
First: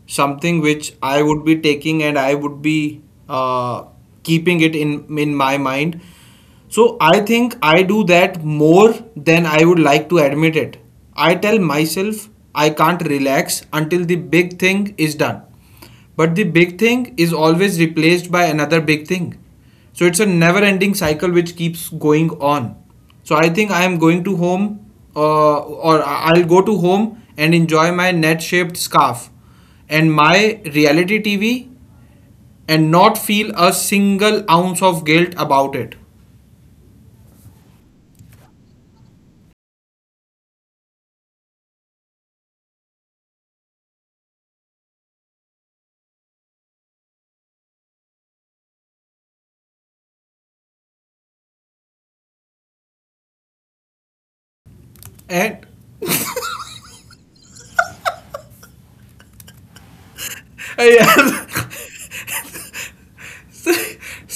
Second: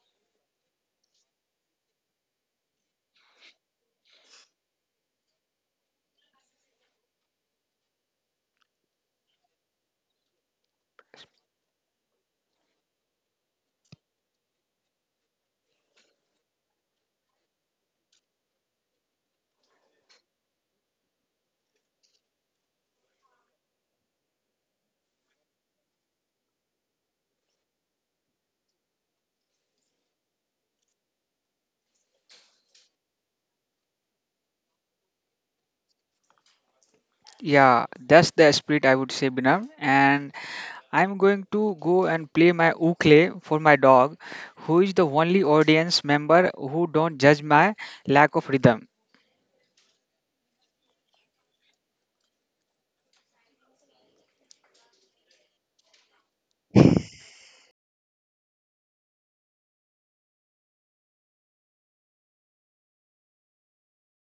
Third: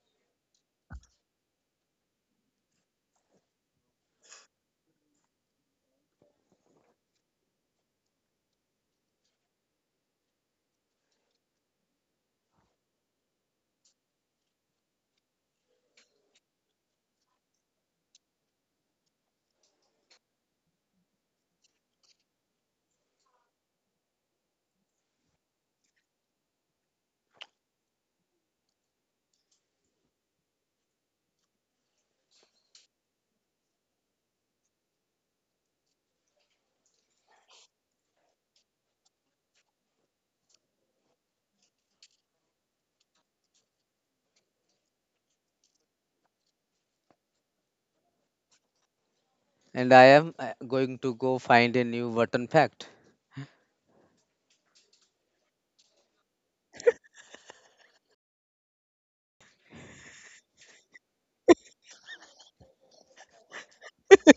something which I would be taking and I would be uh, keeping it in my mind. So I think I do that more than I would like to admit it. I tell myself I can't relax until the big thing is done. But the big thing is always replaced by another big thing. So it's a never ending cycle which keeps going on. So I think I am going to home will go to home and enjoy my net shaped scarf and my reality TV and not feel a single ounce of guilt about it.
yeah, that's the spirit I would say, Binam. And I'm going to go and play my ukulele for my dog, who is the only audience member who don't judge my lack of rhythm.
And I am going to go find a new button fact.
And यार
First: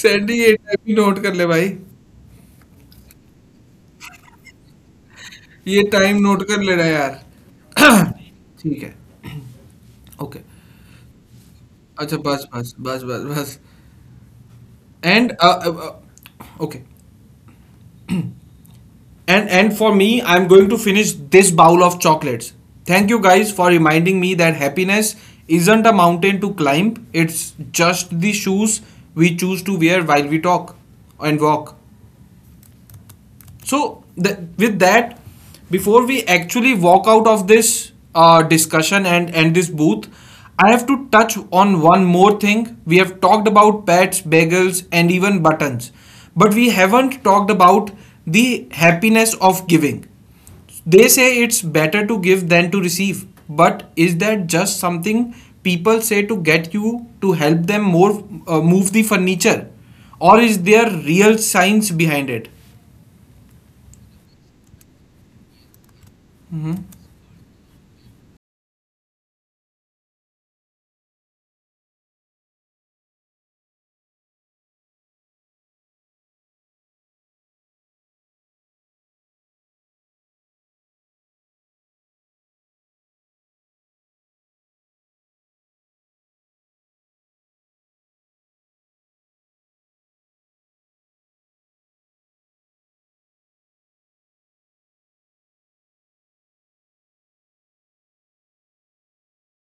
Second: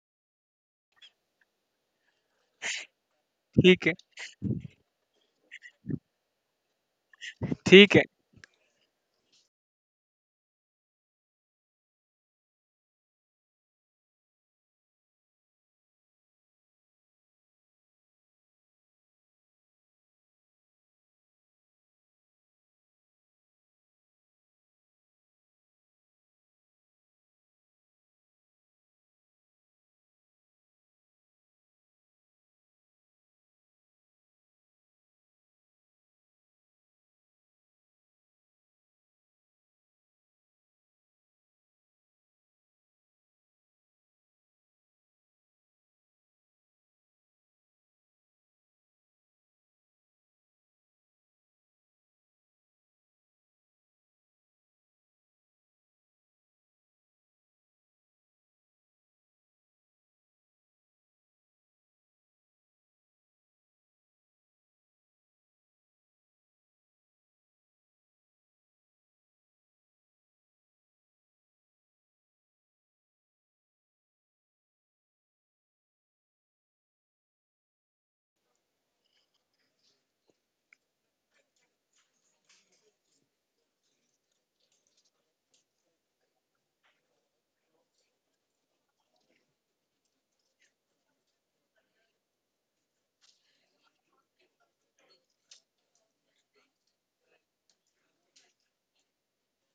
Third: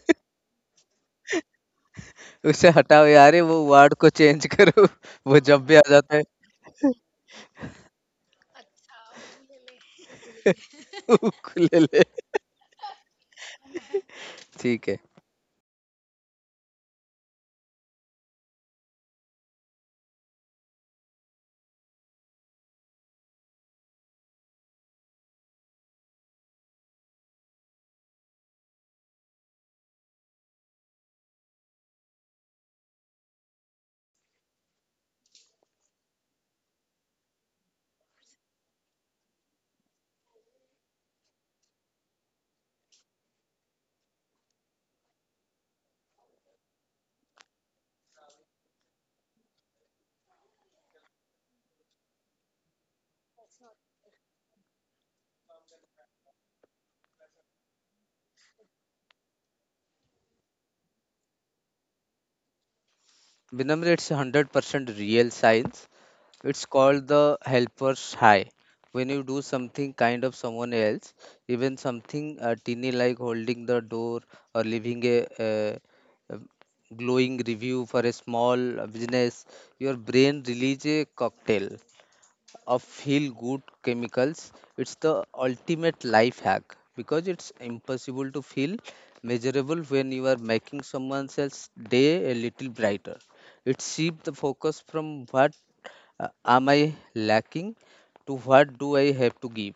Sandy ये time ही note कर ले भाई
उसे हटाओ यार वो
ठीक है.
वर्ड को चेंज करो वो जब भी
ये
आ
टाइम
जाता है
नोट कर लेना यार
ठीक है.
ठीक है, ओके,
ले ले
अच्छा बस बस बस बस बस.
ठीक है.
And Okay. And for me, I'm going to finish this bowl of chocolates. Thank you guys for reminding me that happiness isn't a mountain to climb, it's just the shoes we choose to wear while we talk and walk. So, with that, before we actually walk out of this discussion and end this booth, I have to touch on one more thing. We have talked about pets, bagels, and even buttons, but we haven't talked about the happiness of giving. They say it's better to give than to receive, but is that just something people say to get you to help them more move the furniture, or is there real science behind it?
Vinamra, it's 100% real science. It's called the helper's high. When you do something kind of someone else, even something teeny like holding the door or leaving a glowing review for a small business, your brain releases a cocktail of feel good chemicals. It's the ultimate life hack because it's impossible to feel measurable when you are making someone else's day a little brighter. It shifts the focus from what am I lacking to what do I have to give.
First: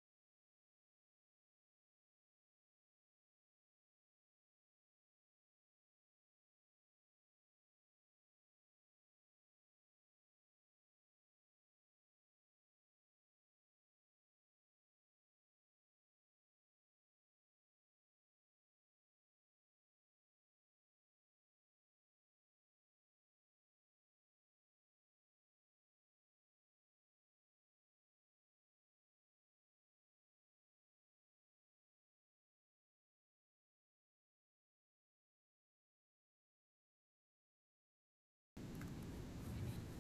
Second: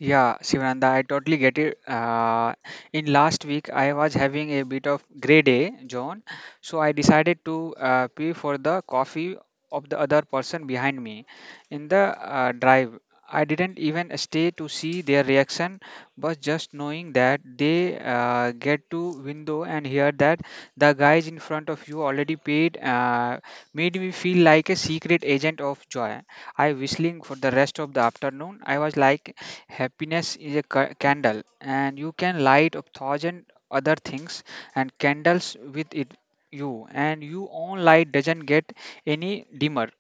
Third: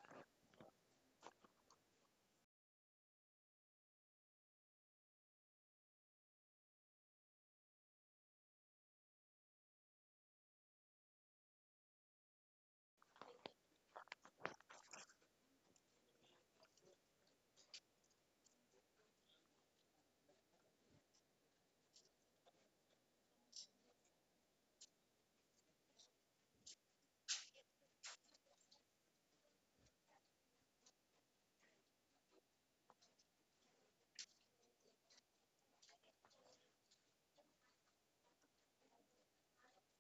Yeah, Sivananda, I totally get it. In last week, I was having a bit of grey day, John, so I decided to pay for the coffee of the other person behind me in the drive. I didn't even stay to see their reaction, but just knowing that they get to window and hear that the guys in front of you already paid made me feel like a secret agent of joy. I whistling for the rest of the afternoon. I was like. Happiness is a candle, and you can light a thousand other things and candles with it. You and your own light doesn't get any dimmer.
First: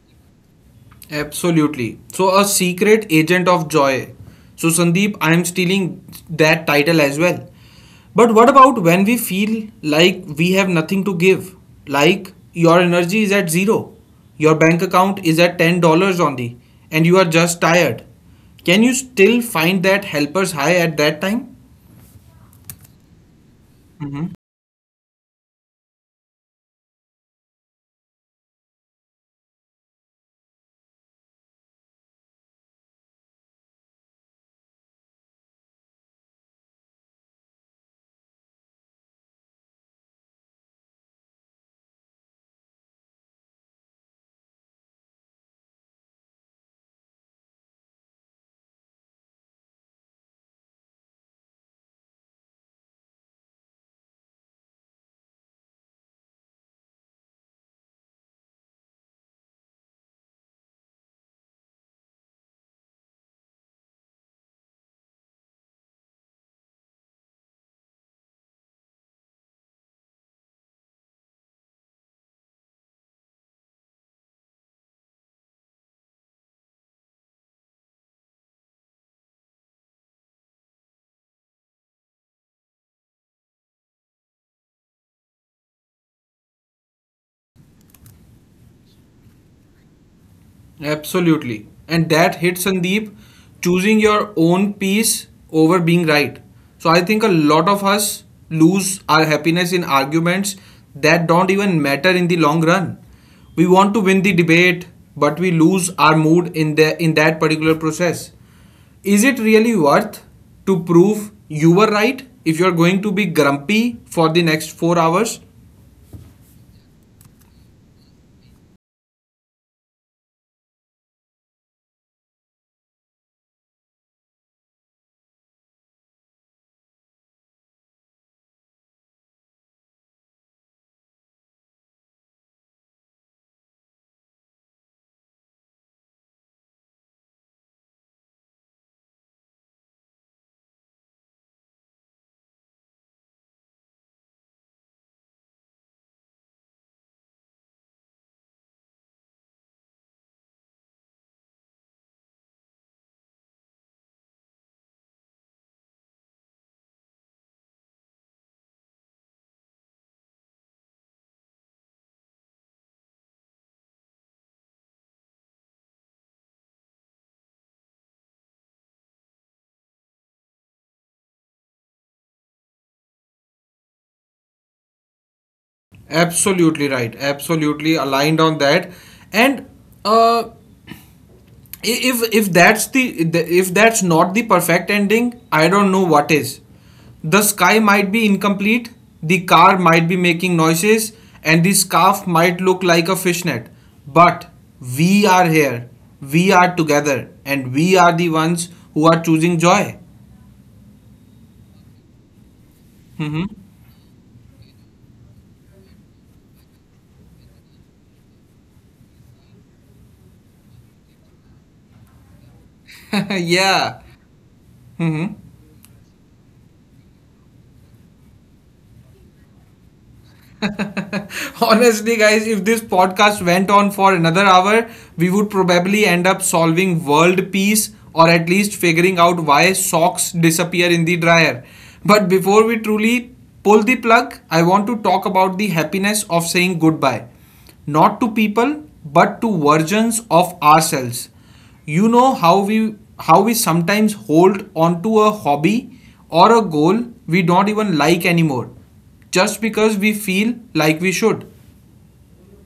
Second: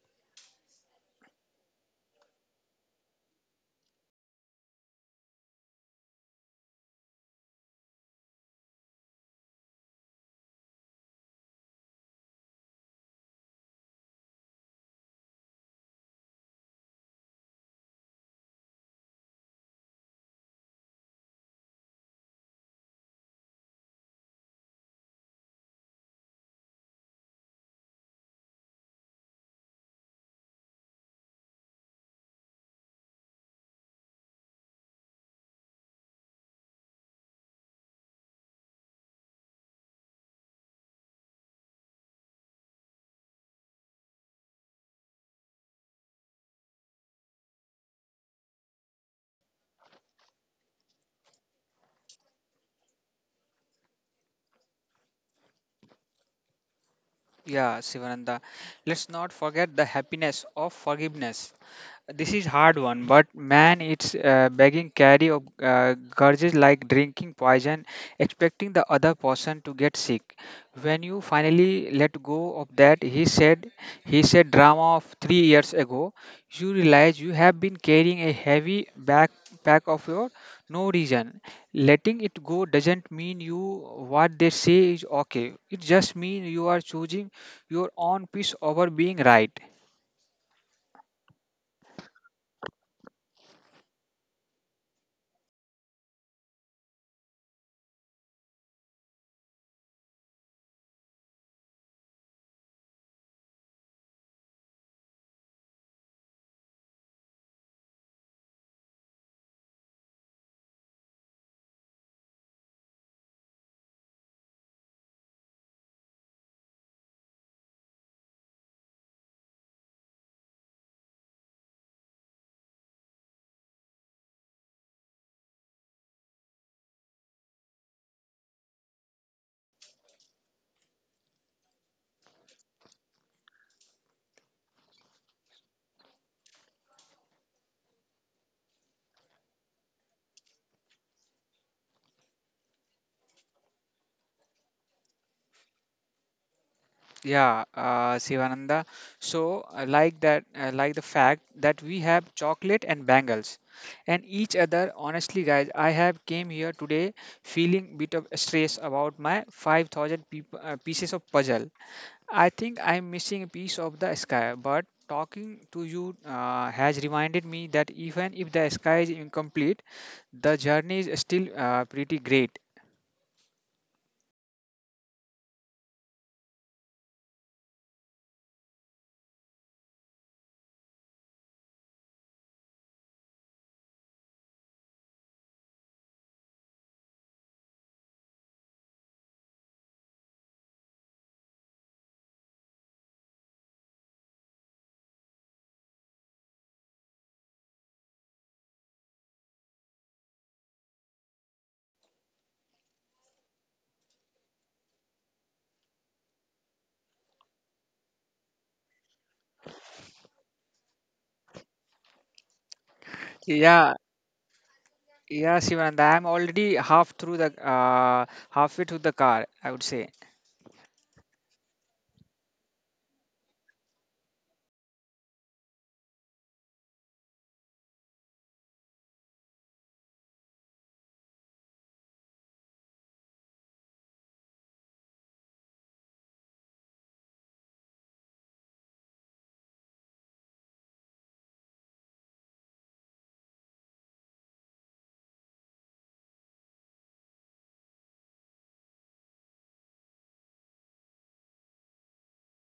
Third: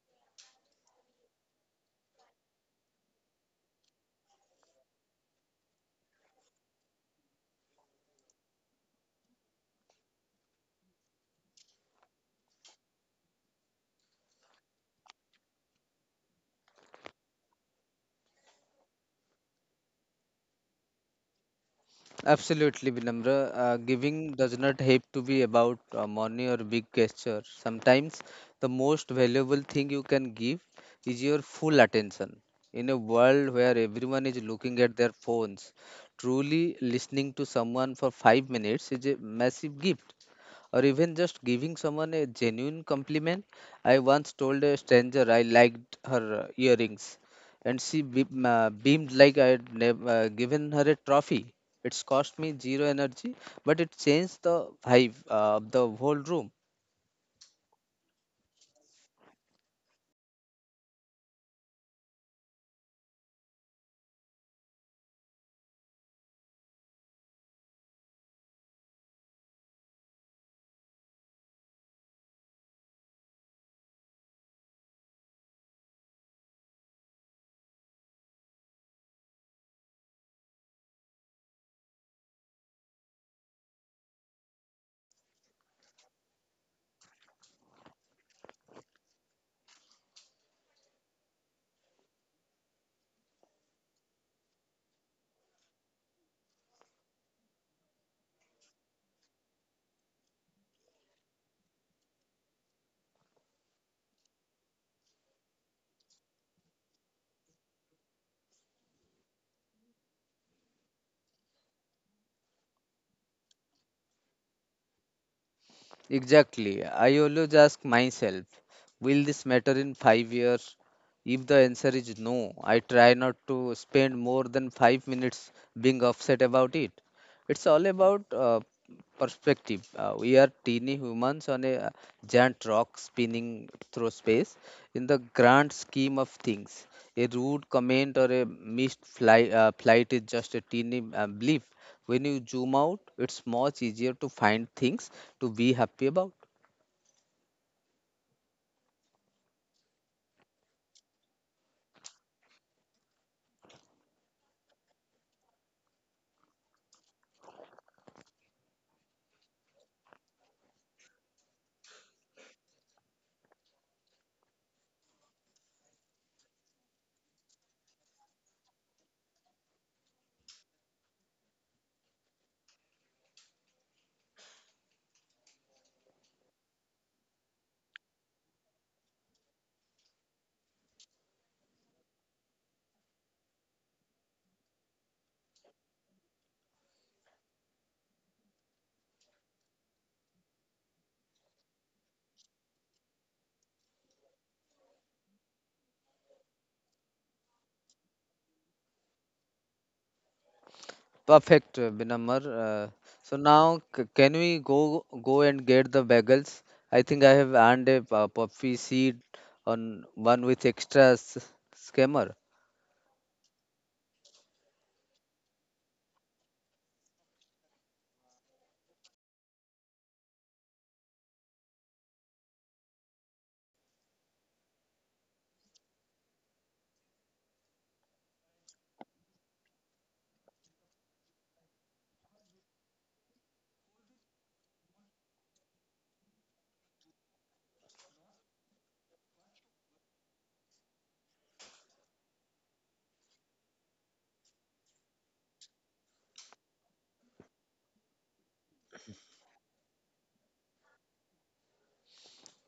Absolutely. So, a secret agent of joy. So, Sandeep, I am stealing that title as well. But what about when we feel like we have nothing to give? Like your energy is at zero, your bank account is at $10 only, and you are just tired. Can you still find that helper's high at that time?
Absolutely, Vinamra. Giving does not have to be about money or big gesture. Sometimes the most valuable thing you can give is your full attention. In a world where everyone is looking at their phones, truly listening to someone for 5 minutes is a massive gift, or even just giving someone a genuine compliment. I once told a stranger I liked her earrings, and she beamed like I had given her a trophy. It's cost me zero energy, but it changed the vibe of the whole room.
Yeah, Sivananda, let's not forget the happiness of forgiveness. This is hard one, but man, it's begging carry of gurges like drinking poison, expecting the other person to get sick. When you finally let go of that, he said drama of 3 years ago, you realize you have been carrying a heavy backpack of your no reason. Letting it go doesn't mean you what they say is okay. It just means you are choosing your own peace over being right.
Absolutely. And that hit, Sandeep, choosing your own peace over being right. So I think a lot of us lose our happiness in arguments that don't even matter in the long run. We want to win the debate, but we lose our mood in the in that particular process. Is it really worth to prove you were right if you're going to be grumpy for the next 4 hours?
Exactly. I always ask myself, will this matter in 5 years? If the answer is no, I try not to spend more than 5 minutes being upset about it. It's all about perspective. We are teeny humans on a giant rock spinning through space. In the grand scheme of things, a rude comment or a missed flight is just a teeny blip. When you zoom out, it's much easier to find things to be happy about.
Yeah, Sivananda. So, I like that, I like the fact that we have chocolate and bangles, and each other. Honestly, guys, I have came here today feeling bit of stress about my 5,000 peop pieces of puzzle. I think I'm missing a piece of the sky, but talking to you has reminded me that even if the sky is incomplete, the journey is still pretty great.
Absolutely right. Absolutely aligned on that. And uh, if that's the, if that's not the perfect ending, I don't know what is. The sky might be incomplete, the car might be making noises, and the scarf might look like a fishnet, but we are here, we are together, and we are the ones who are choosing joy.
Perfect, Binamar. So
Hmm.
now, can we go and get the bagels? I think I have earned a puffy seed on one with extra scammer.
Yeah,
Yeah. Hmm.
Yeah, Shivand, I'm already half through the halfway through the car, I would say.
Honestly, guys, if this podcast went on for another hour, we would probably end up solving world peace or at least figuring out why socks disappear in the dryer. But before we truly pull the plug, I want to talk about the happiness of saying goodbye. Not to people, but to versions of ourselves. You know how we sometimes hold onto a hobby or a goal we don't even like anymore just because we feel like we should.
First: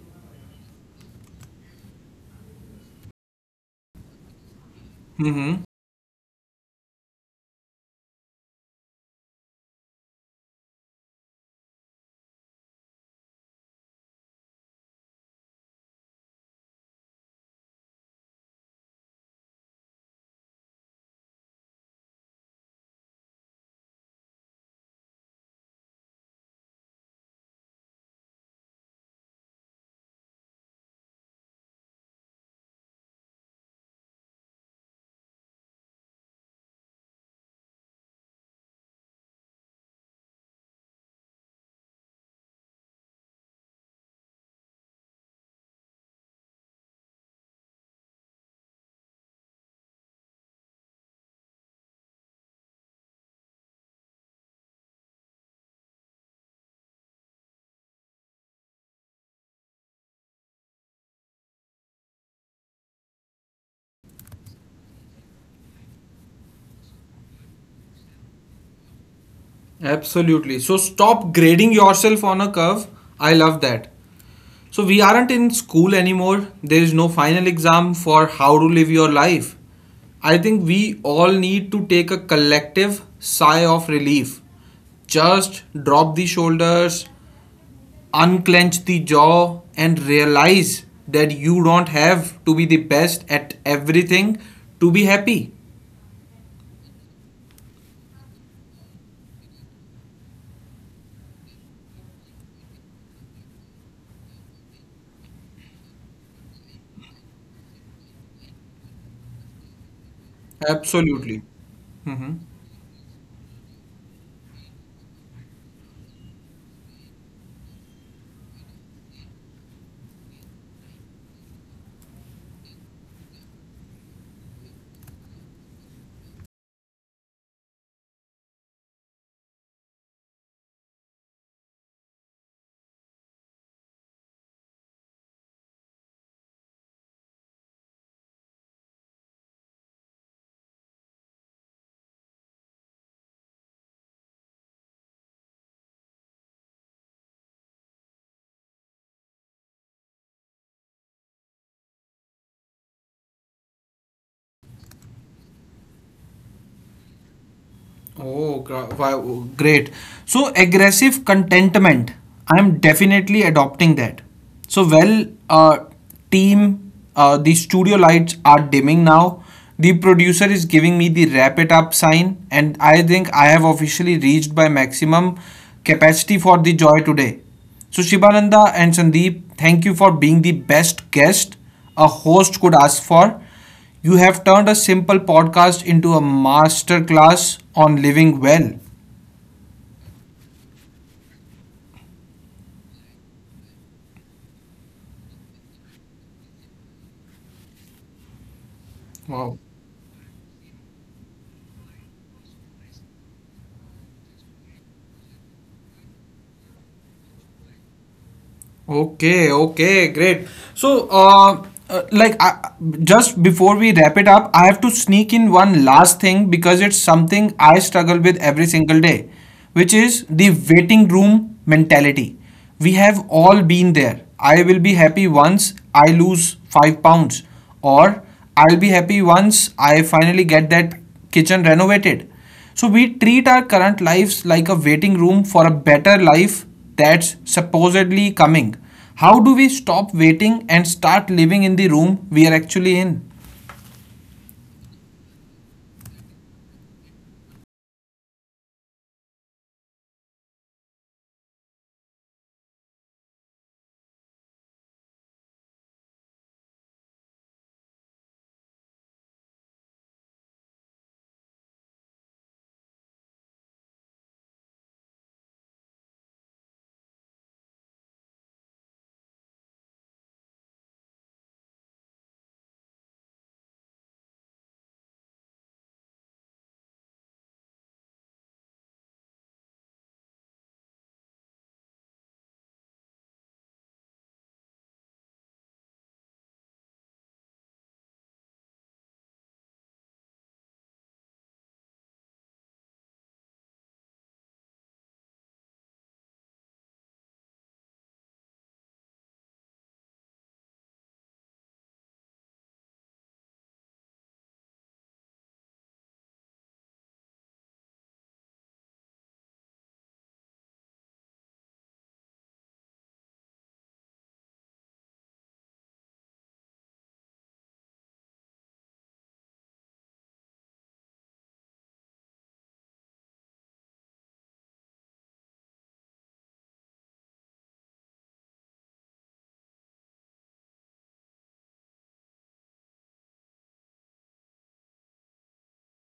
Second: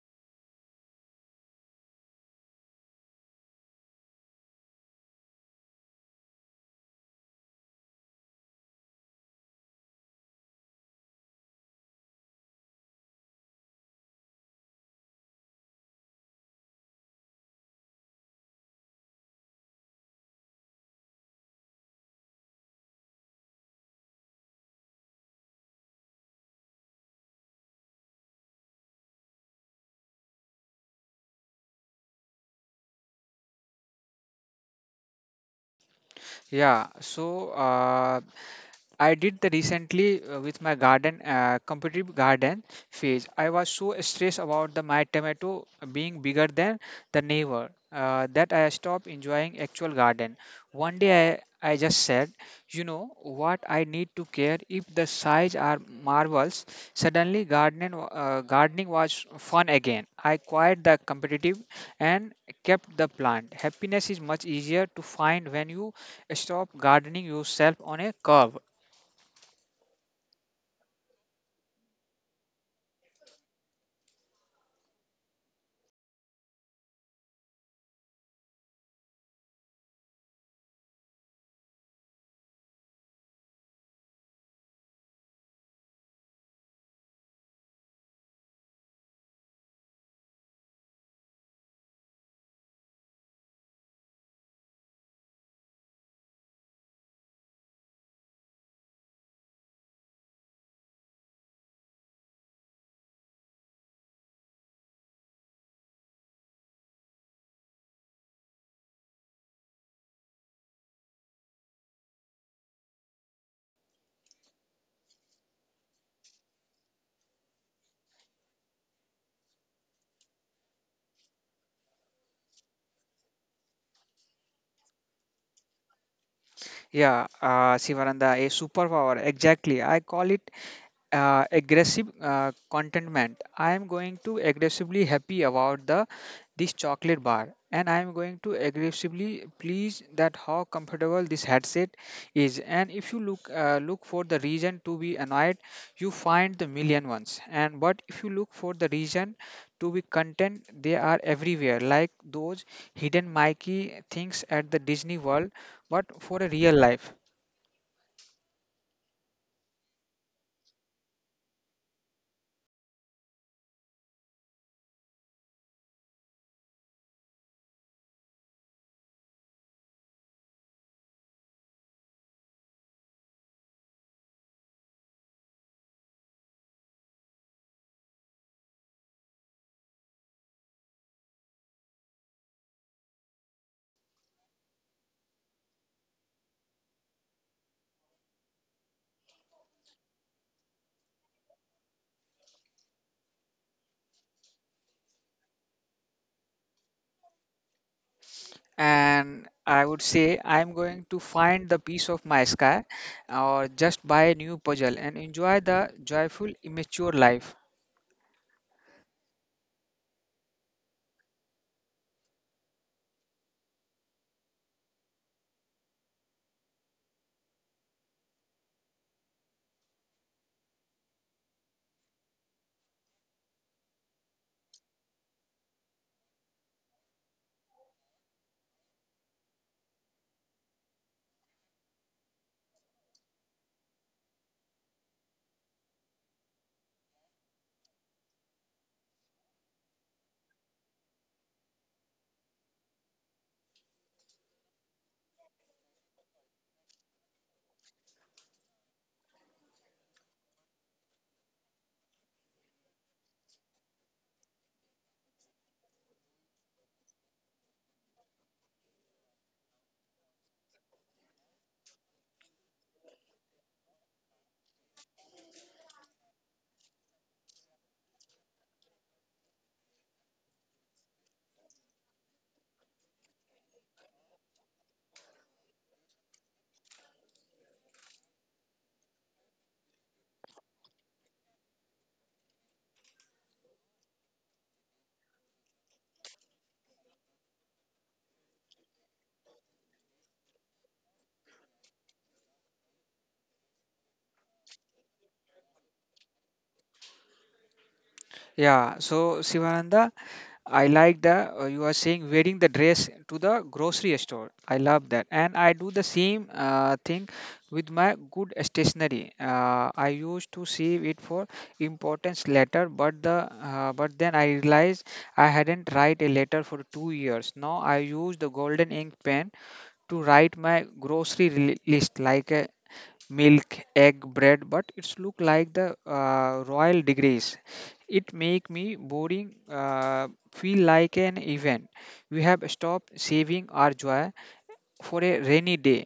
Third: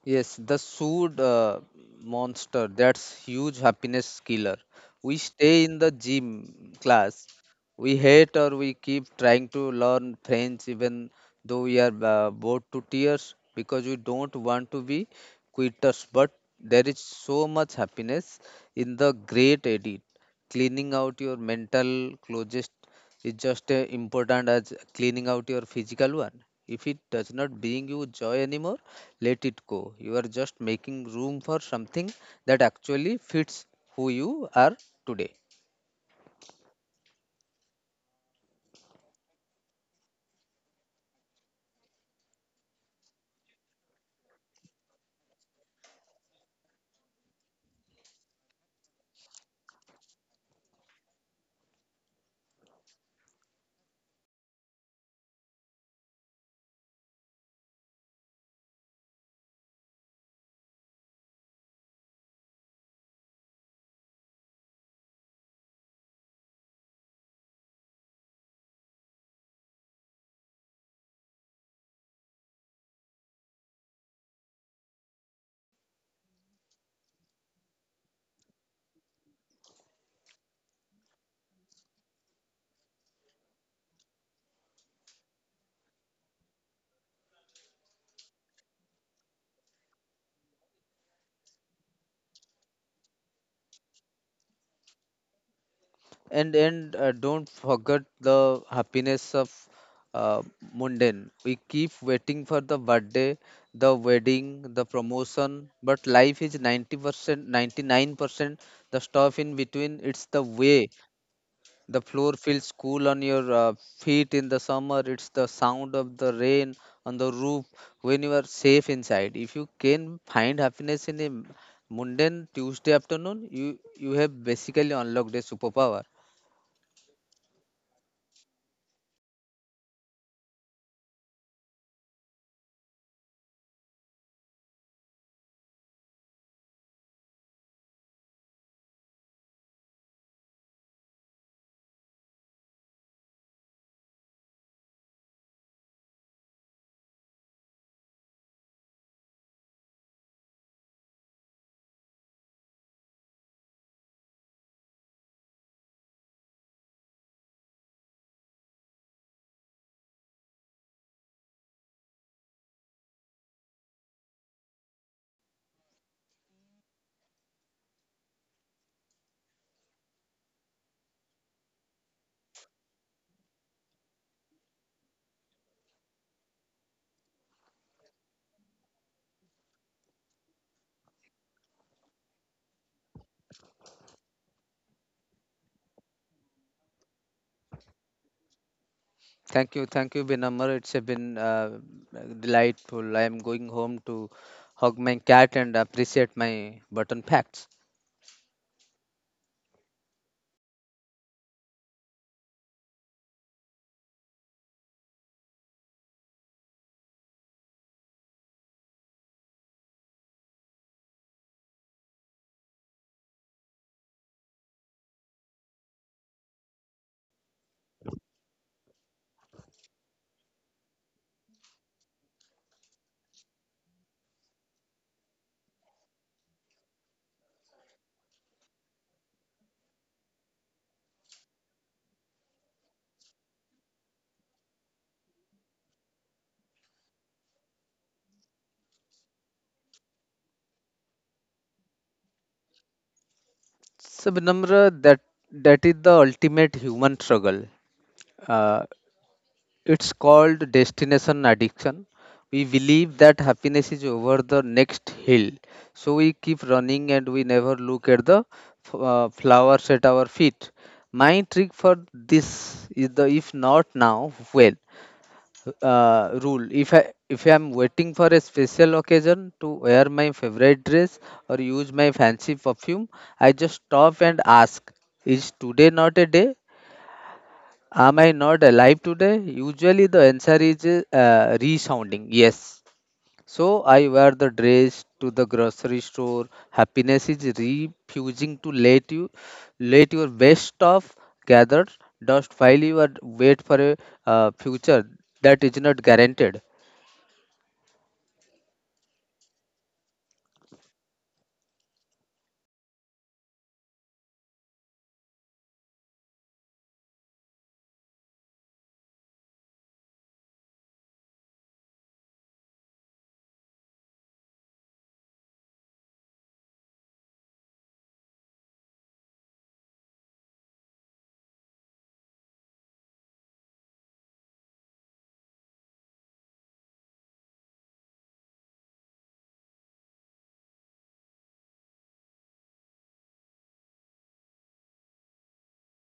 Yes, the sued monster, that's huge happiness killer. We stay in the gym class. We hate or we keep trying to learn French even though we are bored to tears because we don't want to be quitters. But there is so much happiness in the great edit. Cleaning out your mental closet is just as important as cleaning out your physical one. If it does not bring you joy anymore, let it go. You are just making room for something that actually fits who you are today.
Yeah, so I did the recently with my garden, competitive garden phase. I was so stressed about the my tomato being bigger than the neighbor that I stopped enjoying actual garden. One day I just said, you know what I need to care if the size are marvels. Suddenly gardening was fun again. I quit the competitive and kept the plant. Happiness is much easier to find when you stop gardening yourself on a curve.
Absolutely. So stop grading yourself on a curve. I love that. So we aren't in school anymore. There is no final exam for how to live your life. I think we all need to take a collective sigh of relief. Just drop the shoulders, unclench the jaw, and realize that you don't have to be the best at everything to be happy.
And don't forget the happiness of uh, mundane. We keep waiting for the birthday, the wedding, the promotion, but life is 90%, 99% the stuff in between. It's the way
Absolutely.
the floor
Mhm.
feels cool on your feet in the summer. It's the sound of the rain on the roof when you are safe inside. If you can find happiness in a mundane Tuesday afternoon, you have basically unlocked a superpower.
Yeah, Sivaranda, a superpower. Exactly. I call it aggressive contentment. I am going to aggressively happy about the this chocolate bar, and I am going to aggressively pleased that how comfortable this headset is. And if you look for the reason to be annoyed, you find the million ones. And but if you look for the reason to be content, they are everywhere, like those hidden Mikey things at the Disney World, but for a real life.
Oh, wow, great. So, aggressive contentment. I am definitely adopting that. So, team, the studio lights are dimming now. The producer is giving me the wrap it up sign, and I think I have officially reached my maximum capacity for the joy today. So, Shibananda and Sandeep, thank you for being the best guest a host could ask for. You have turned a simple podcast into a masterclass on living well.
Thank you, Benamar. It's been delightful. I am going home to hug my cat and appreciate my button facts.
And
Wow.
I would say I'm going to find the piece of my sky or just buy a new puzzle and enjoy the joyful, immature life.
Okay, okay, great. So, uh, uh, like, I, just before we wrap it up, I have to sneak in one last thing because it's something I struggle with every single day, which is the waiting room mentality. We have all been there. I will be happy once I lose 5 pounds, or I'll be happy once I finally get that kitchen renovated. So we treat our current lives like a waiting room for a better life that's supposedly coming. How do we stop waiting and start living in the room we are actually in?
So, Benamra, that is the ultimate human struggle. Uh, It's called destination addiction. We believe that happiness is over the next hill. So we keep running and we never look at the flowers at our feet. My trick for this is the if not now, when rule. If I am waiting for a special occasion to wear my favorite dress or use my fancy perfume, I just stop and ask, is today not a day? Am I not alive today? Usually the answer is resounding yes. So I wear the dress to the grocery store. Happiness is refusing to let you let your best of gather dust while you are wait for a future that is not guaranteed.
Yeah, so Sivananda, I like the you are saying wearing the dress to the grocery store. I love that, and I do the same thing with my good stationery. I used to save it for importance letter, but then I realized I hadn't write a letter for 2 years. Now I use the golden ink pen to write my list like a milk egg bread, but it's look like the royal degrees. It make me boring feel like an event. We have stopped saving our joy for a rainy day.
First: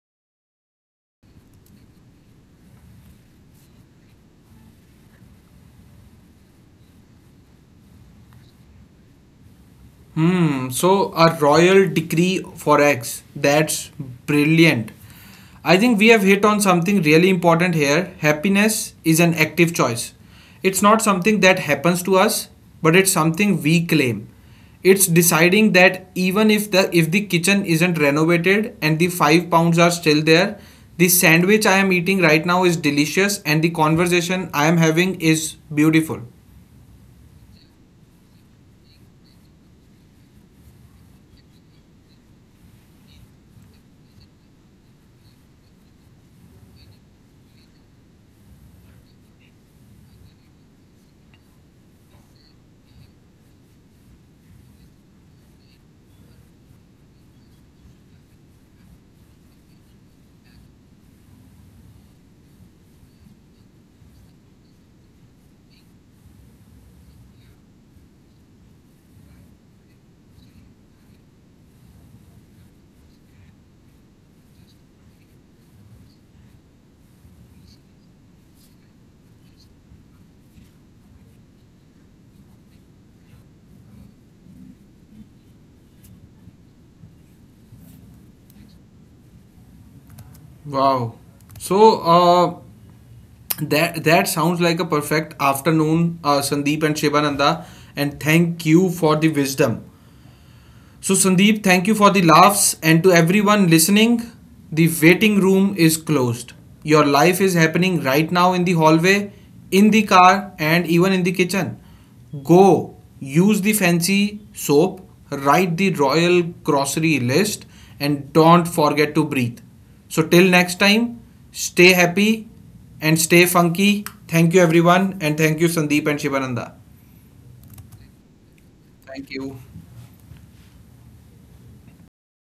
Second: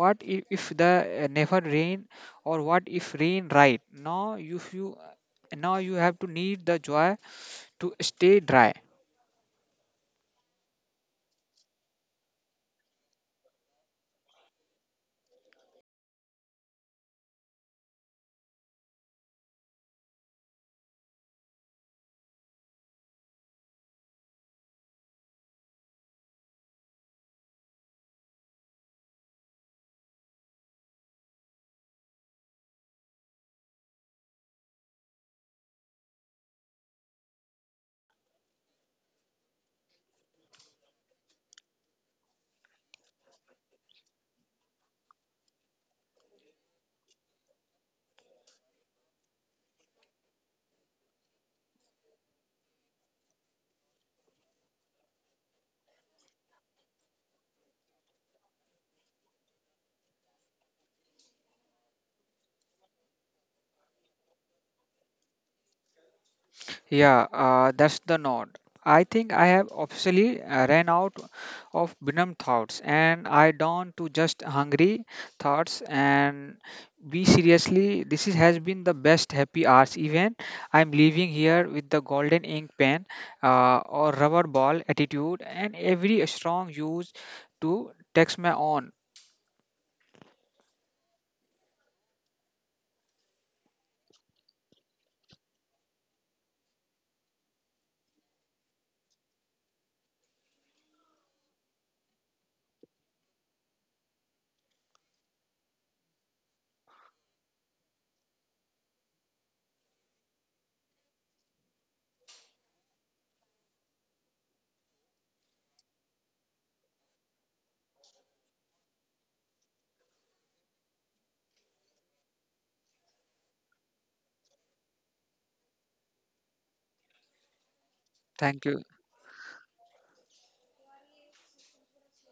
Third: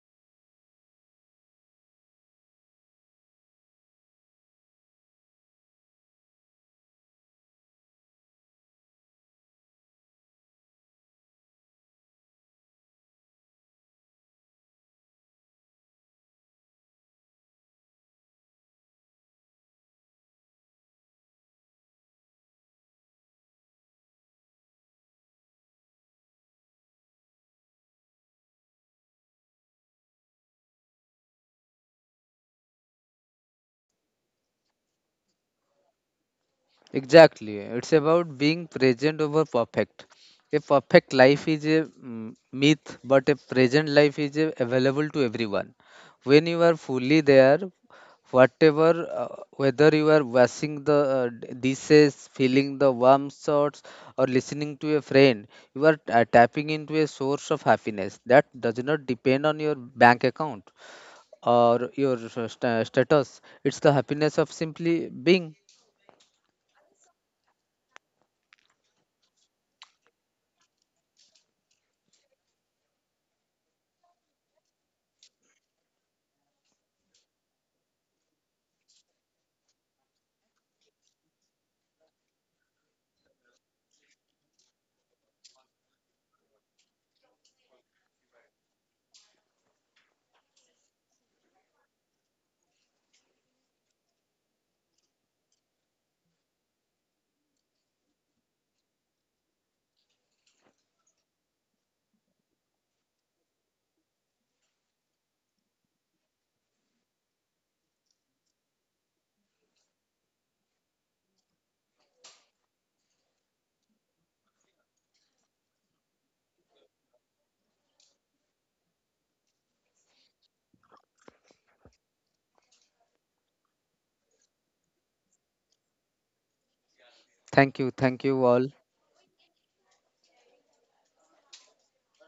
What if the never rain, or what if rain right now. If you now you have to need the joy to stay dry.
Hmm, so a royal decree for X. That's brilliant. I think we have hit on something really important here. Happiness is an active choice. It's not something that happens to us, but it's something we claim. It's deciding that even if the kitchen isn't renovated and the 5 pounds are still there, the sandwich I am eating right now is delicious and the conversation I am having is beautiful.
Exactly. It's about being present over perfect. A perfect life is a myth, but a present life is a, available to everyone. When you are fully there, whether you are washing the dishes, feeling the warm shots, or listening to a friend, you are tapping into a source of happiness that does not depend on your bank account or your status. It's the happiness of simply being.
Yeah, that's the nod. I think I have officially ran out of Binam thoughts and I down to just hungry thoughts and be seriously this has been the best happy hours event. I'm leaving here with the golden ink pen or rubber ball attitude and every strong use to text my own.
Wow. So that sounds like a perfect afternoon, Sandeep and Shivananda. And thank you for the wisdom. So, Sandeep, thank you for the laughs. And to everyone listening, the waiting room is closed. Your life is happening right now in the hallway, in the car, and even in the kitchen. Go use the fancy soap, write the royal grocery list, and don't forget to breathe. So, till next time, stay happy and stay funky. Thank you, everyone, and thank you, Sandeep and Shivananda.
Thank you. Thank you
Thank
all.
you.
Thank you.